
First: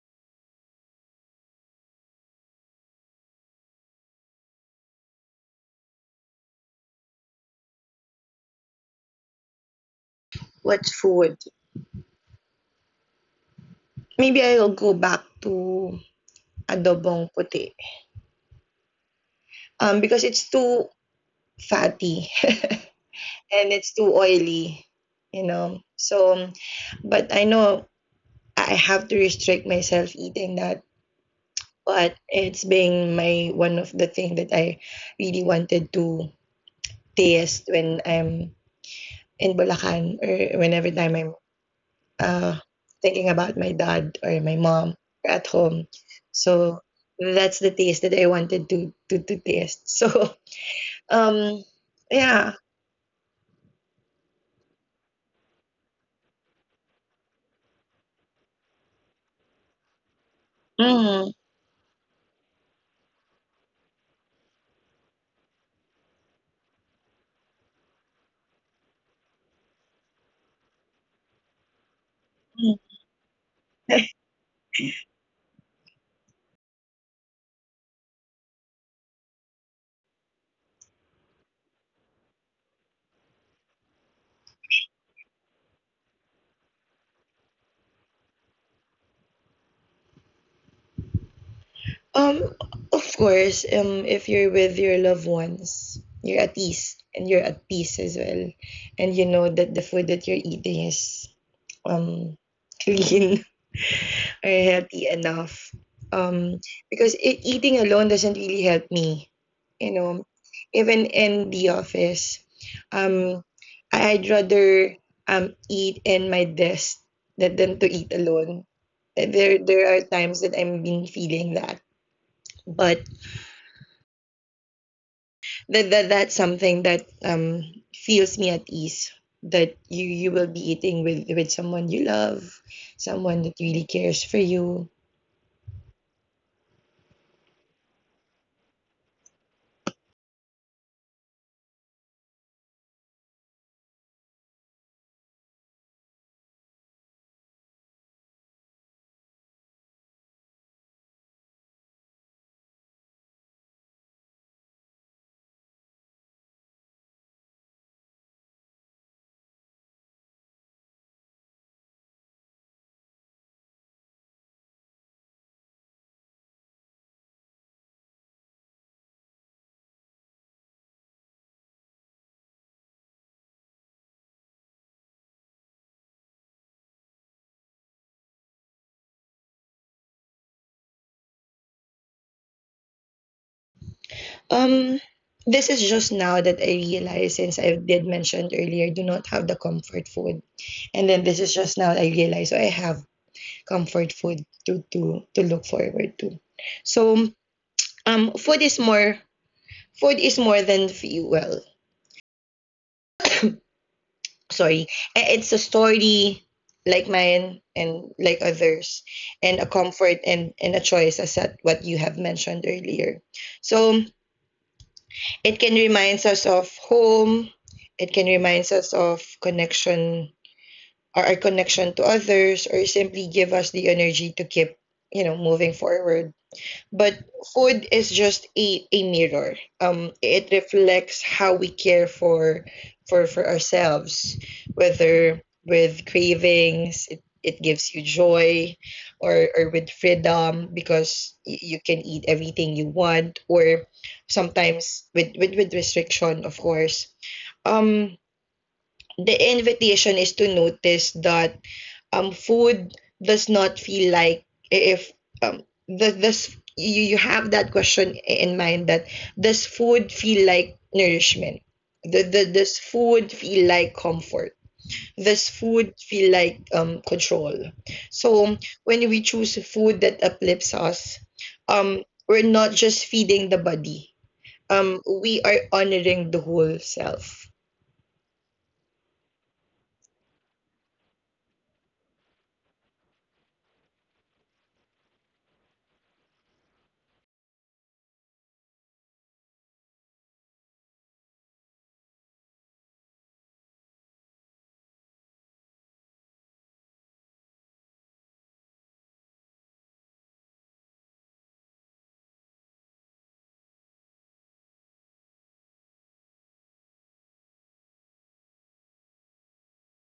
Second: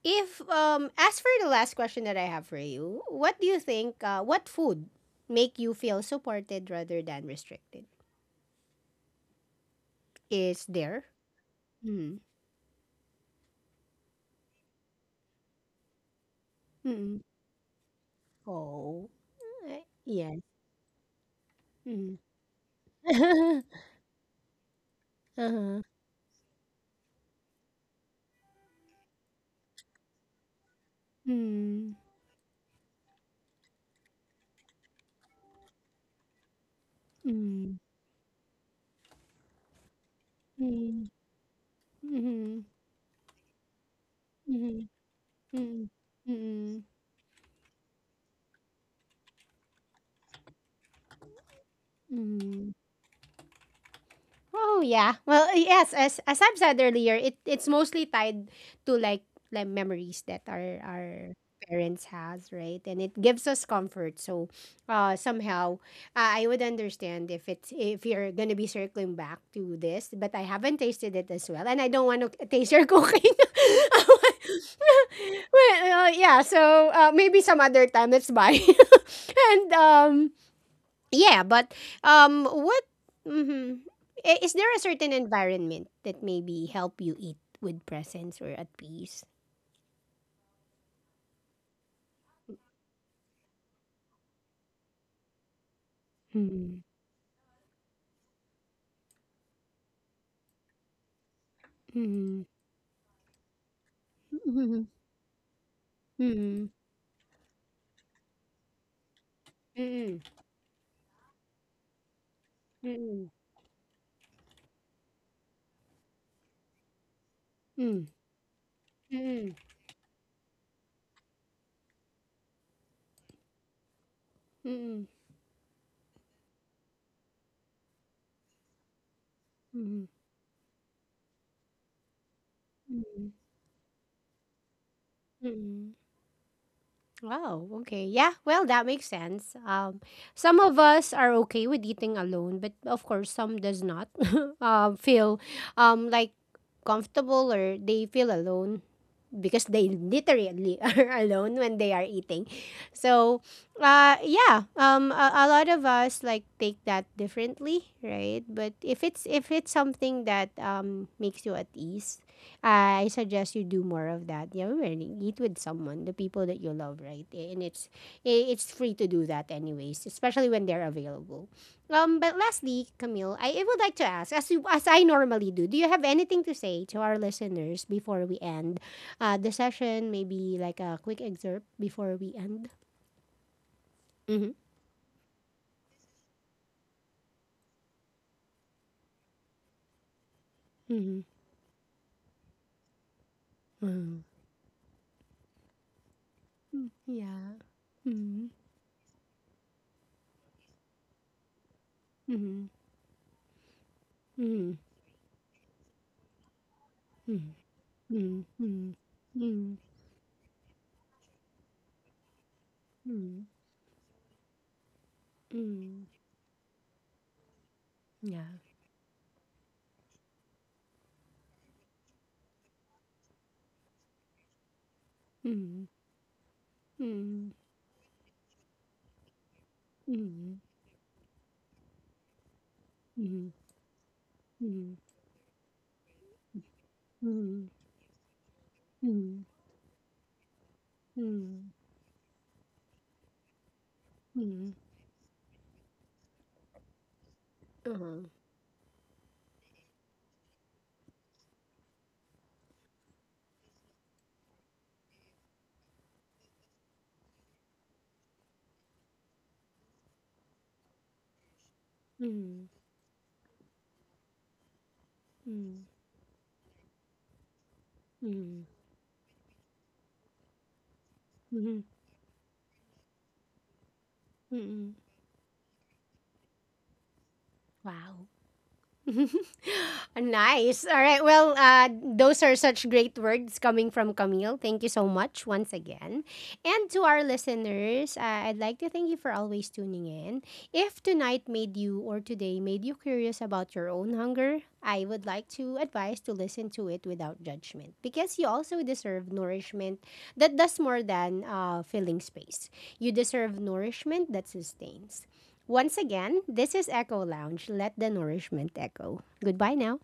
S1: If As for the last question that I have for you, what do you think what food make you feel supported rather than restricted? Is
S2: What's
S1: there?
S2: food?
S1: Mm.
S2: Maybe I'll go back to
S1: Mm.
S2: adobong puti.
S1: Oh. Uh,
S2: Because
S1: yes.
S2: it's too
S1: Mm.
S2: fatty
S1: *laughs*
S2: *laughs* and it's too oily, you
S1: uh-huh.
S2: know. So, but I know I have to restrict myself eating that.
S1: Mm.
S2: But it's been my one of the thing that I really wanted to taste
S1: Mm.
S2: when I'm in Bulacan or whenever
S1: Mm.
S2: time I'm uh,
S1: Mm.
S2: thinking about my dad or my
S1: Mm.
S2: mom at home.
S1: Mm. Mm.
S2: So
S1: Mm.
S2: that's the taste that I wanted to taste. *laughs* So um yeah.
S1: Mm. Oh yeah. Well, yes. As I've said earlier, it's mostly tied to like memories that our
S2: Mm,
S1: parents has, right? And it gives us comfort. So, somehow, I would understand if it's if you're gonna be circling back to this, but I haven't tasted it as well, and I don't want to *laughs* taste
S2: mm.
S1: your cooking. *laughs* Well, yeah. So maybe some other time. Let's buy. *laughs* And yeah, but what? Mhm. I- is there a certain environment that maybe help you eat with presence or at peace?
S2: Um, of course, if you're with your loved ones, you're at
S1: Mm-hmm.
S2: ease and you're at peace as well. And you know that the food that you're eating is um
S1: Mm-hmm.
S2: clean *laughs* or
S1: Mm-hmm.
S2: healthy enough. Um,
S1: Mm-hmm.
S2: because eating alone doesn't really help me. You know,
S1: Mm-hmm.
S2: even in the office,
S1: Mm-hmm.
S2: um, would rather eat in my desk than to eat alone.
S1: Mm-hmm.
S2: There are times that I'm been feeling that, but that's something that feels me at ease, that
S1: Mm-hmm.
S2: you will be eating with someone you love, someone that really cares for you.
S1: Mm-hmm. Wow. Okay. Yeah. Well, that makes sense. Some of us are okay with eating alone, but of course, some does not. *laughs* um, feel, like comfortable or they feel alone because they literally *laughs* are alone when they are eating. So, yeah, a lot of us like take that differently, right? But if it's something that makes you at ease, I suggest you do more of that. Yeah, really eat with someone, the people that you love, right? And it's free to do that anyways, especially when they're available. But lastly, Camille, I would like to ask, as I normally do, do you have anything to say to our listeners before we end the session, maybe like a quick excerpt before we end. Mm-hmm.
S2: Um this is just now that I realize, since I did mention earlier, I do not have the comfort food, and
S1: Mm-hmm.
S2: then this is just now I realize, so I have
S1: Mm-hmm.
S2: comfort food to look forward to.
S1: Mm,
S2: So
S1: yeah. Mm-hmm.
S2: food is more than fuel.
S1: Mm-hmm.
S2: Sorry. It's a story like
S1: Mm-hmm.
S2: mine
S1: Mm-hmm.
S2: and like
S1: Mm-hmm. Mm-hmm.
S2: others, and
S1: Mm-hmm.
S2: a comfort and a choice as at what you have mentioned earlier. So it can
S1: Mm-hmm.
S2: remind us of home, it can
S1: Yeah.
S2: remind us of connection or our connection to others, or simply give us the energy to keep moving
S1: Mm-hmm.
S2: forward. But
S1: Mm-hmm.
S2: food is just a mirror. It reflects how we care for for
S1: Mm-hmm. Mm-hmm.
S2: for ourselves, whether with cravings, it,
S1: Mm-hmm.
S2: it
S1: Mm-hmm.
S2: gives you joy,
S1: Mm-hmm.
S2: or with freedom because
S1: Mm-hmm.
S2: you can eat everything you want, or
S1: Mm-hmm.
S2: sometimes with with restriction, of course. Um,
S1: Uh-huh.
S2: the invitation is to notice that food does not feel like if um does this you have that question in mind that, does food feel like nourishment, the
S1: Mm-hmm.
S2: does food feel like comfort, does
S1: Mm-hmm.
S2: food feel like control. So when we choose food that uplifts us,
S1: Mm-hmm.
S2: we're not just feeding the body.
S1: Mm-hmm.
S2: We are honoring the whole self.
S1: Wow. *laughs* Nice. All right. Well, those are such great words coming from Camille. Thank you so much once again. And to our listeners, I'd like to thank you for always tuning in. If tonight made you or today made you curious about your own hunger, I would like to advise to listen to it without judgment because you also deserve nourishment that does more than filling space. You deserve nourishment that sustains. Once again, this is Echo Lounge. Let the nourishment echo. Goodbye now.